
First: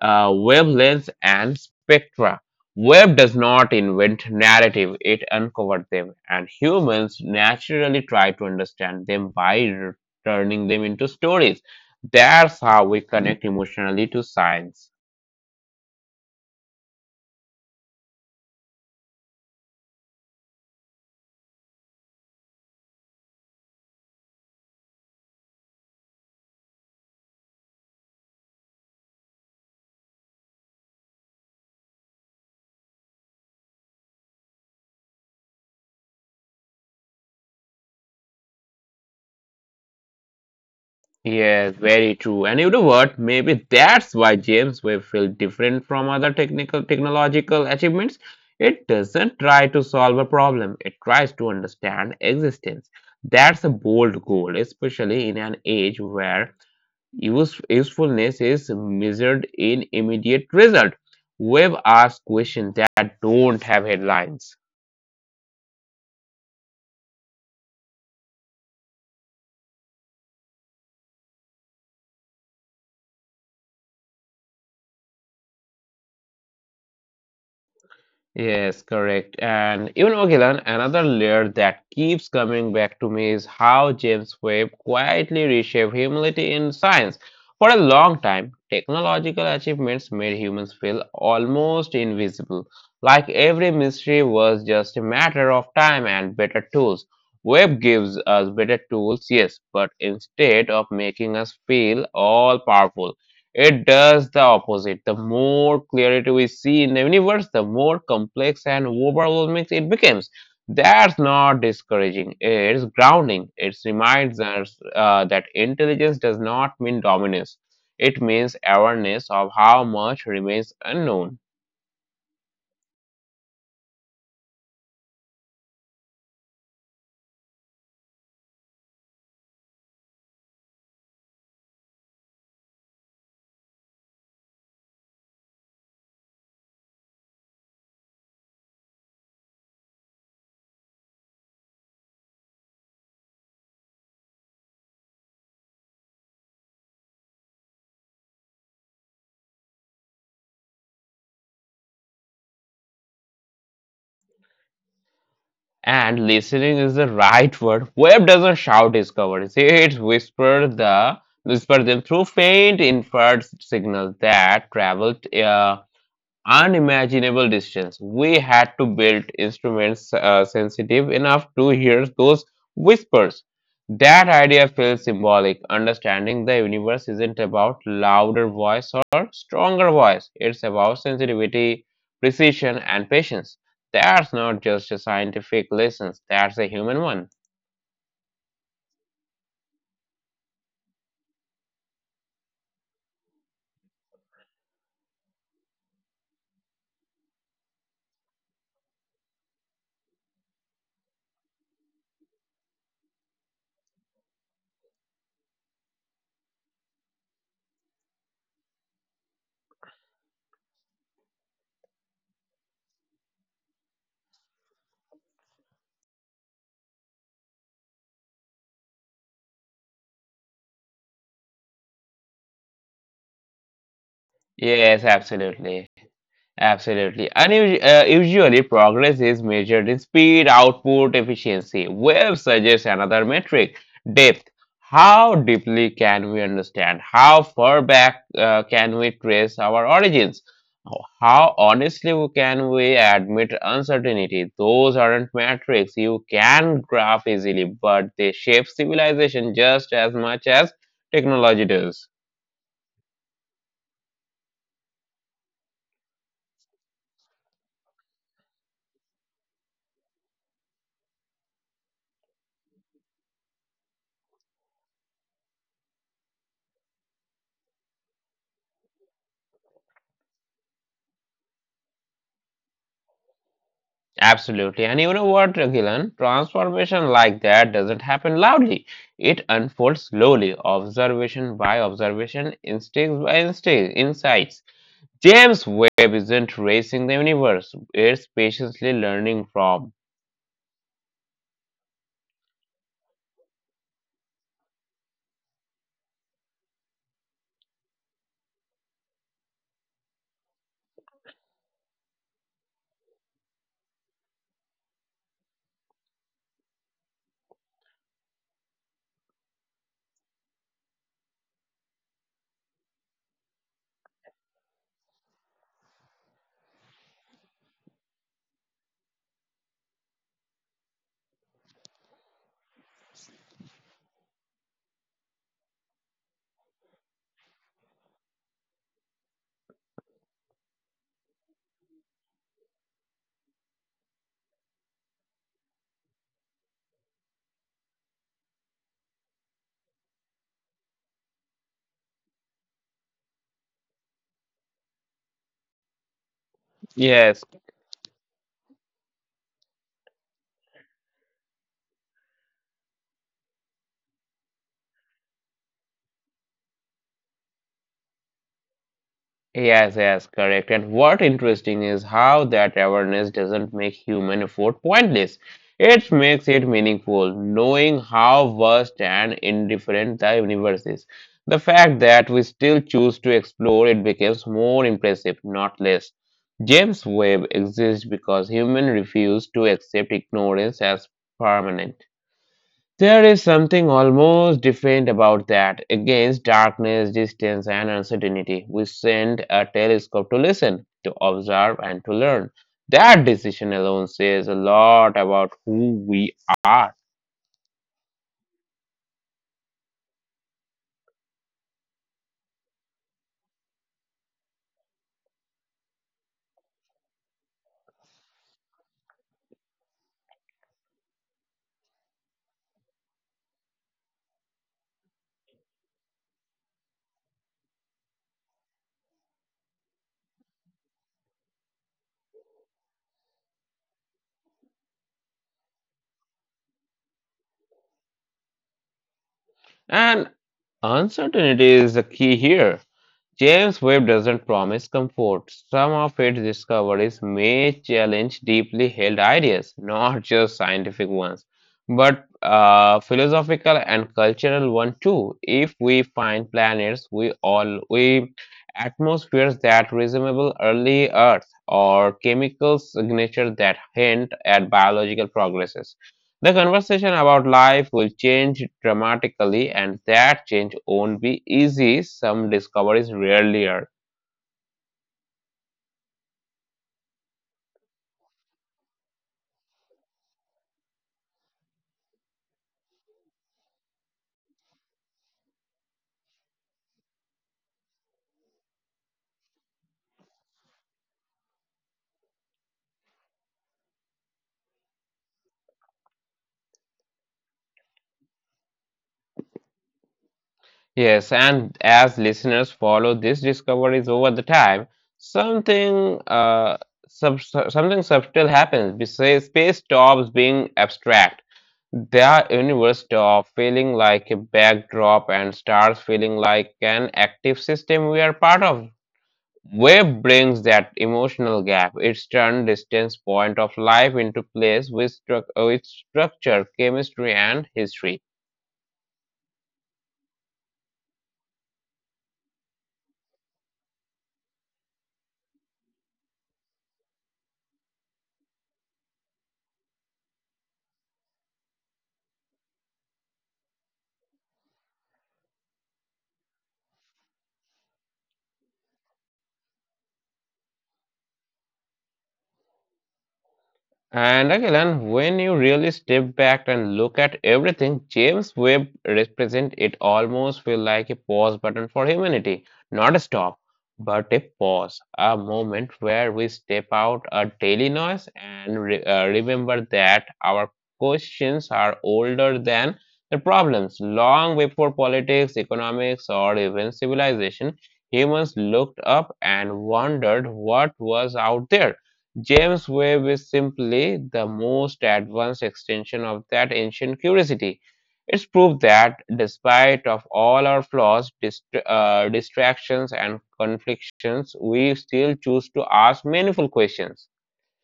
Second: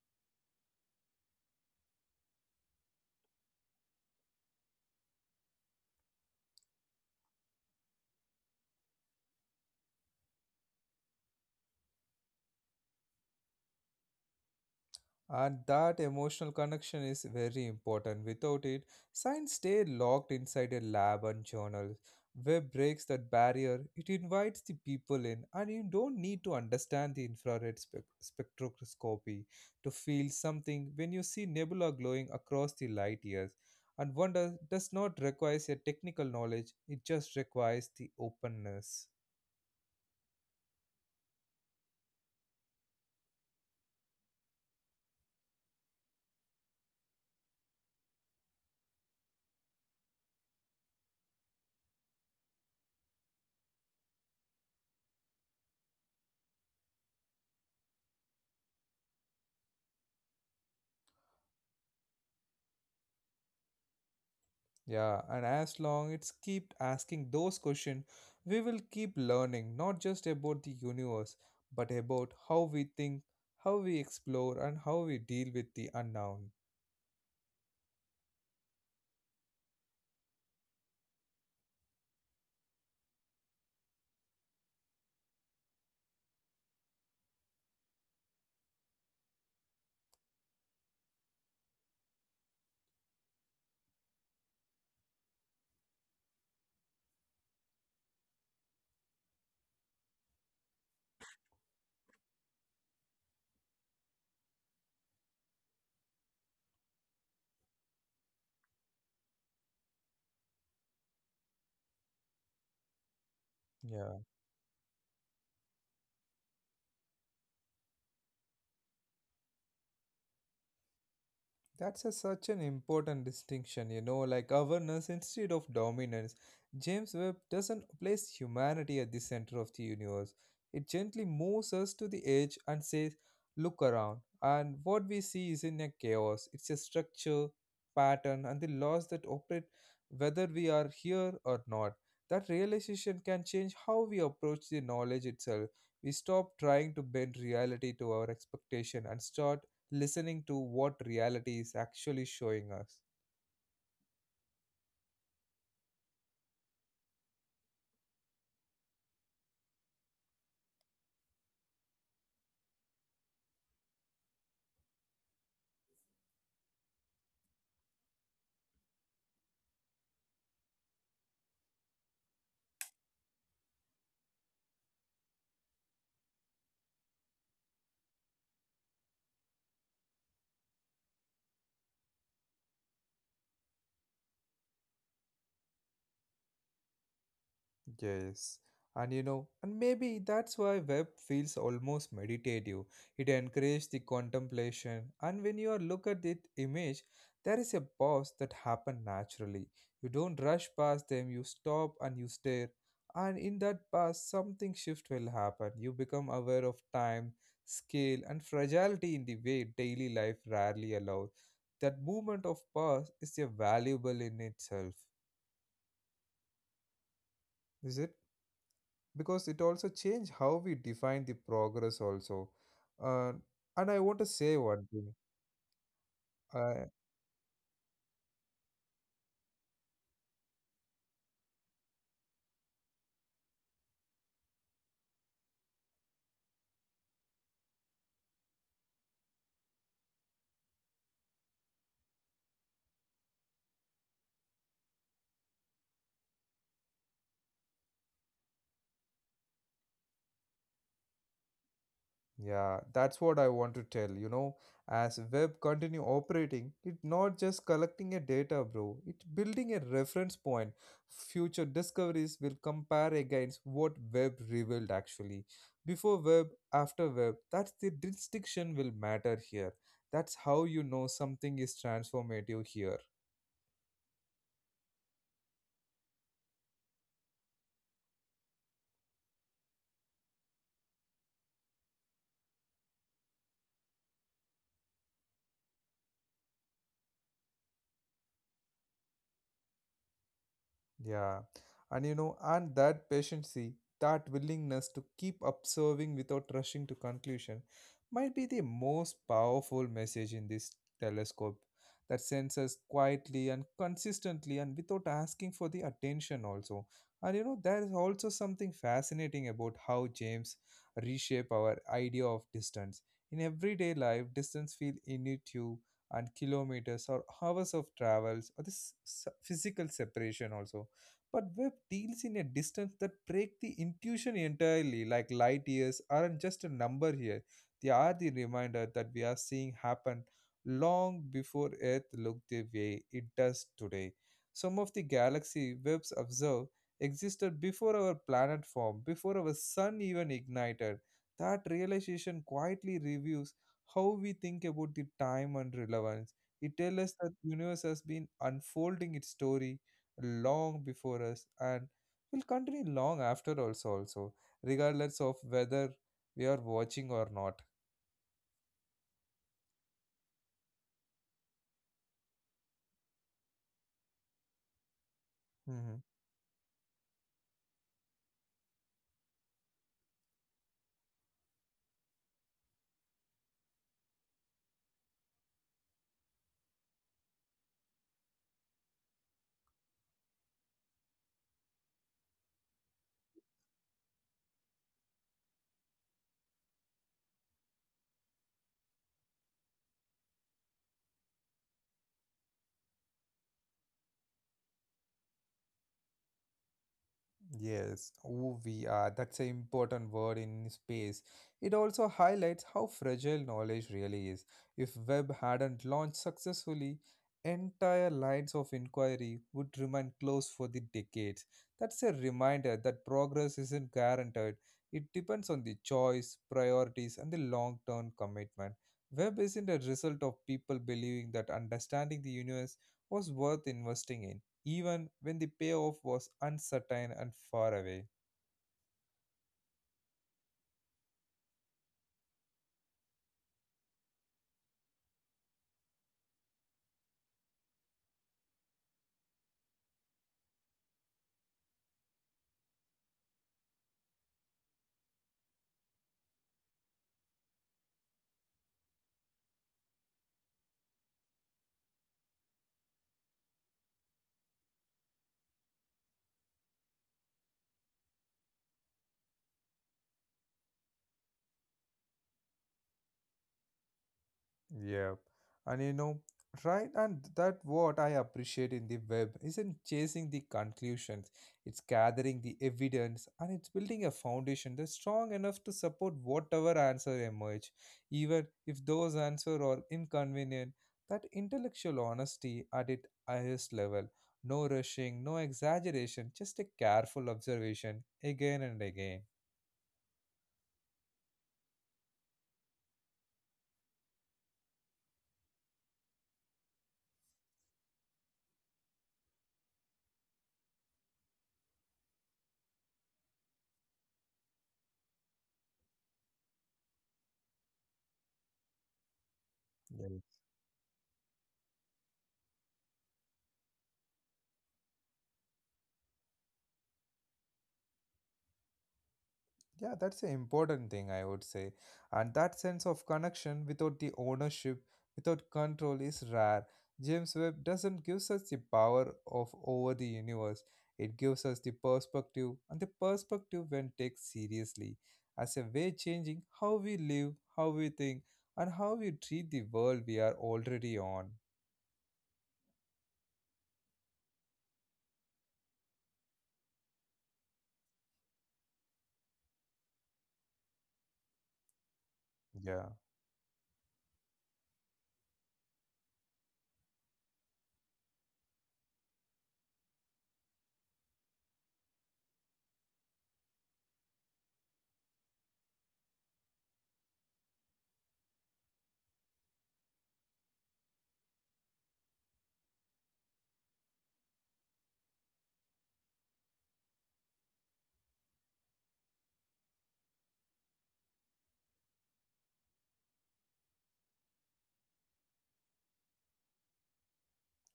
S2: wavelengths and spectra. Web does not invent narrative, it uncovered them, and humans naturally try to understand them by turning them into stories. That's how we connect emotionally to science.
S1: And that emotional connection is very important. Without it, science stay locked inside a lab and journal. Web breaks that barrier, it invites the people in, and you don't need to understand the infrared spectroscopy to feel something when you see nebula glowing across the light years. And wonder does not require a technical knowledge, it just requires the openness.
S2: Yes, very true. And you know what? Maybe that's why James Webb feels different from other technical technological achievements. It doesn't try to solve a problem, it tries to understand existence. That's a bold goal, especially in an age where usefulness is measured in immediate result. Webb asks questions that don't have headlines.
S1: Yeah, and as long it's keep asking those questions, we will keep learning not just about the universe, but about how we think, how we explore, and how we deal with the unknown.
S2: Yes, correct. And even know, Gilan, another layer that keeps coming back to me is how James Webb quietly reshaped humility in science. For a long time, technological achievements made humans feel almost invisible, like every mystery was just a matter of time and better tools. Webb gives us better tools, yes, but instead of making us feel all powerful. It does the opposite. The more clarity we see in the universe, the more complex and overwhelming it becomes. That's not discouraging. It's grounding. It
S1: Yeah.
S2: reminds us that intelligence does not mean dominance. It means awareness of how much remains unknown.
S1: That's a, such an important distinction, you know, like awareness instead of dominance. James Webb doesn't place humanity at the center of the universe. It gently moves us to the edge and says, look around. And what we see is in a chaos. It's a structure, pattern, and the laws that operate whether we are here or not. That realization can change how we approach the knowledge itself. We stop trying to bend reality to our expectation and start listening to what reality is actually showing us.
S2: And listening is the right word. Web doesn't shout discoveries. It whisper them through faint inferred signals that traveled unimaginable distance. We had to build instruments sensitive enough to hear those whispers. That idea feels symbolic. Understanding the universe isn't about louder voice or stronger voice. It's about sensitivity, precision, and patience. That's not just a scientific lesson. That's a human one.
S1: Yes, and you know, and maybe that's why web feels almost meditative. It encourages the contemplation, and when you are look at the image, there is a pause that happen naturally. You don't rush past them. You stop and you stare, and in that pause, something shift will happen. You become aware of time, scale, and fragility in the way daily life rarely allows. That moment of pause is a valuable in itself, is it? Because it also changed how we define the progress also, uh, and I want to say
S2: Yes,
S1: one thing.
S2: absolutely.
S1: uh,
S2: Absolutely. And usually, progress is measured in speed, output, efficiency. Web suggests another metric depth. How deeply can we understand? How far back can we trace our origins? How can we admit uncertainty? Those aren't metrics you can graph easily, but they shape civilization just as much as technology does.
S1: yeah, that's what I want to tell, you know, as web continue operating it not just collecting a data bro, it building a reference point. Future discoveries will compare against what web revealed actually. Before web, after web, that's the distinction will matter here. That's how you know something is transformative here.
S2: Absolutely. And you know what, Gilan? Transformation like that doesn't happen loudly. It unfolds slowly, observation by observation, instincts by instincts, insights. James Webb isn't racing the universe, it's patiently learning from.
S1: Yeah, and you know, and that patiency, that willingness to keep observing without rushing to conclusion, might be the most powerful message in this telescope, that sends us quietly and consistently and without asking for the attention also. And you know, there is also something fascinating about how James reshape our idea of distance. In everyday life, distance feel intuitive and kilometers or hours of travels or this physical separation also, but web deals in a distance that break the intuition entirely, like light years aren't just a number here. They are the reminder that we are seeing happen long before Earth looked the way it does today. Some of the galaxy webs observe existed before our planet formed, before our sun even ignited. That realization quietly reviews how we think about the time and relevance. It tells us that
S2: Yes.
S1: universe has been unfolding its story long before us and will continue long after also, regardless of whether we are watching or not.
S2: Yes, correct. And what interesting is how that awareness doesn't make human effort pointless.
S1: Mhm.
S2: It makes it meaningful, knowing how vast and indifferent the universe is. The fact that we still choose to explore it becomes more impressive, not less. James Webb exists because humans refuse to accept ignorance as permanent. There is something almost different about that. Against darkness, distance, and uncertainty, we send a telescope to listen, to observe, and to learn. That decision alone says a lot about who we are.
S1: Yes, OVR, that's an important word in space. It also highlights how fragile knowledge really is. If Webb hadn't launched successfully, entire lines of inquiry would remain closed for the decades. That's a reminder that progress isn't guaranteed. It depends on the choice, priorities, and the long term commitment. Webb isn't a result of people believing that understanding the universe was worth investing in even when the payoff was uncertain and far away.
S2: And uncertainty is the key here. James Webb doesn't promise comfort. Some of its discoveries may challenge deeply held ideas, not just scientific ones, but philosophical and cultural ones too. If we find planets, we atmospheres that resemble early Earth or chemical signatures that hint at biological progresses. The conversation about life will change dramatically, and that change won't be easy. Some discoveries rarely are.
S1: Yeah. And you know, right, and that what I appreciate in the web isn't chasing the conclusions, it's gathering the evidence and it's building a foundation that's strong enough to support whatever answer emerge, even if those answers are inconvenient. That intellectual honesty at its highest level, no rushing, no exaggeration, just a careful observation again and again.
S2: Yes, and as listeners follow these discoveries over the time, something something subtle happens. Besides, space stops being abstract. The universe stops feeling like a backdrop and starts feeling like an active system we are part of. Web brings that emotional gap. It's turned distance point of life into place with structure, chemistry, and history.
S1: Yeah, that's an important thing, I would say. And that sense of connection without the ownership, without control, is rare. James Webb doesn't give us the power of over the universe. It gives us the perspective, and the perspective when taken seriously, as a way changing how we live, how we think, and how we treat the world we are already on.
S2: And again, when you really step back and look at everything, James Webb represents it almost feel like a pause button for humanity.
S1: Yeah.
S2: Not a stop, but a pause, a moment where we step out our daily noise and remember that our questions are older than the problems. Long before politics, economics, or even civilization, humans looked up and wondered what was out there. James Webb is simply the most advanced extension of that ancient curiosity. It's proof that, despite of all our flaws, distractions, and conflictions, we still choose to ask meaningful questions.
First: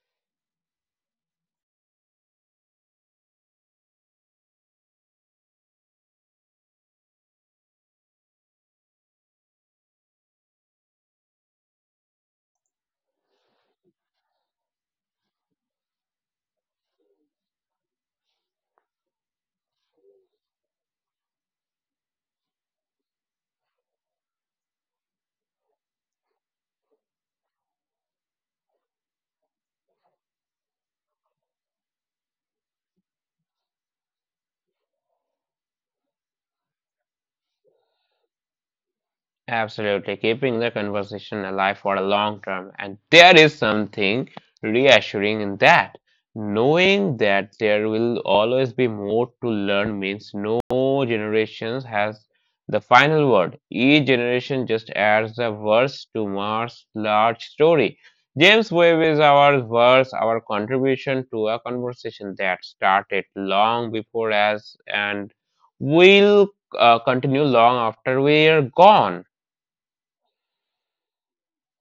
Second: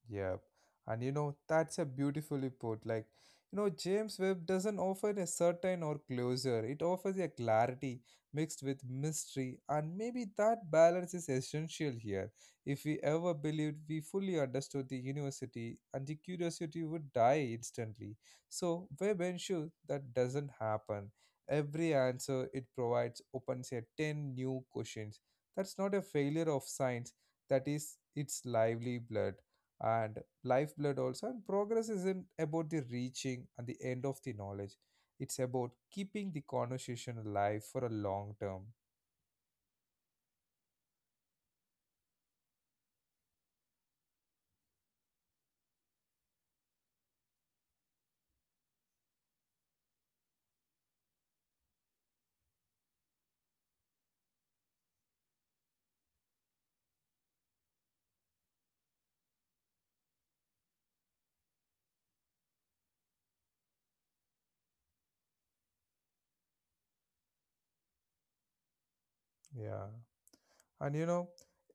S1: Yep. And you know, that's a beautifully put. Like, you know, James Webb doesn't offer a certain or closure. It offers a clarity mixed with mystery, and maybe that balance is essential here. If we ever believed we fully understood the university, and the curiosity would die instantly. So Webb ensures that doesn't happen. Every answer it provides opens a ten new questions. That's not a failure of science, that is its lively blood and lifeblood also. And progress isn't about the reaching and the end of the knowledge, it's about keeping the conversation alive for a long term.
S2: Absolutely, keeping the conversation alive for a long term. And there is something reassuring in that. Knowing that there will always be more to learn means no generation has the final word. Each generation just adds a verse to Mars' large story. James Webb is our verse, our contribution to a conversation that started long before us and will continue long after we're gone.
S1: Yeah, and you know,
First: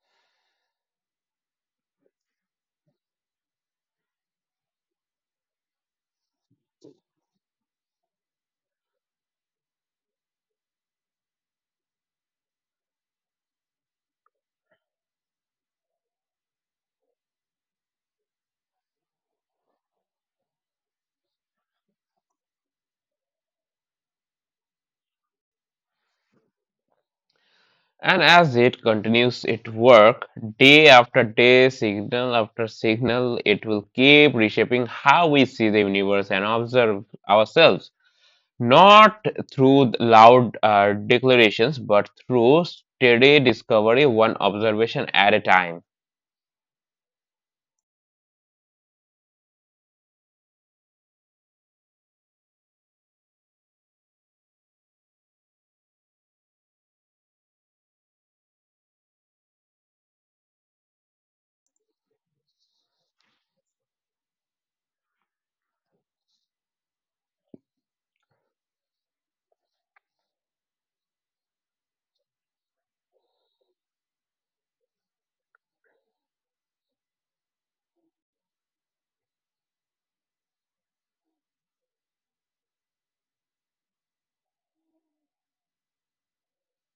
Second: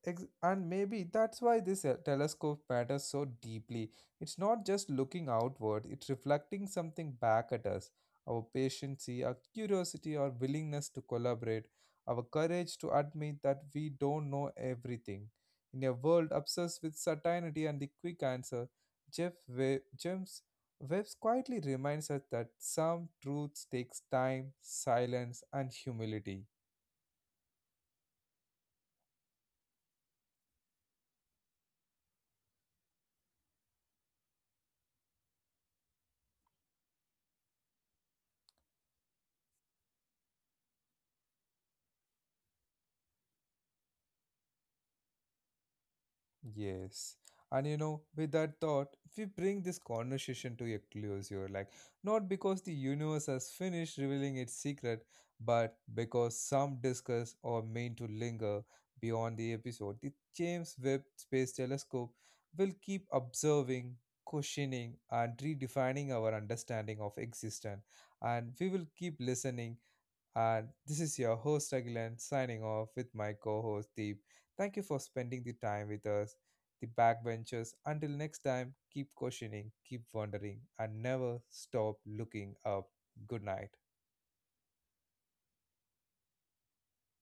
S1: and maybe that's why this telescope matters so deeply. It's not just looking outward, it's reflecting something back at us, our patience, our curiosity, our willingness to collaborate, our courage to admit that we don't know everything. In a world obsessed with certainty and the quick answer, james Webbs quietly reminds us that some truths takes time, silence, and humility.
S2: And as it continues its work, day after day, signal after signal, it will keep reshaping how we see the universe and observe ourselves. Not through loud declarations, but through steady discovery, one observation at a time.
S1: Yes. And you know, with that thought, we bring this conversation to a close here. Like, not because the universe has finished revealing its secret, but because some discuss or mean to linger beyond the episode. The James Webb Space Telescope will keep observing, questioning, and redefining our understanding of existence. And we will keep listening, and this is your host Agilan signing off with my co host Deep. Thank you for spending the time with us, the backbenchers. Until next time, keep questioning, keep wondering, and never stop looking up. Good night.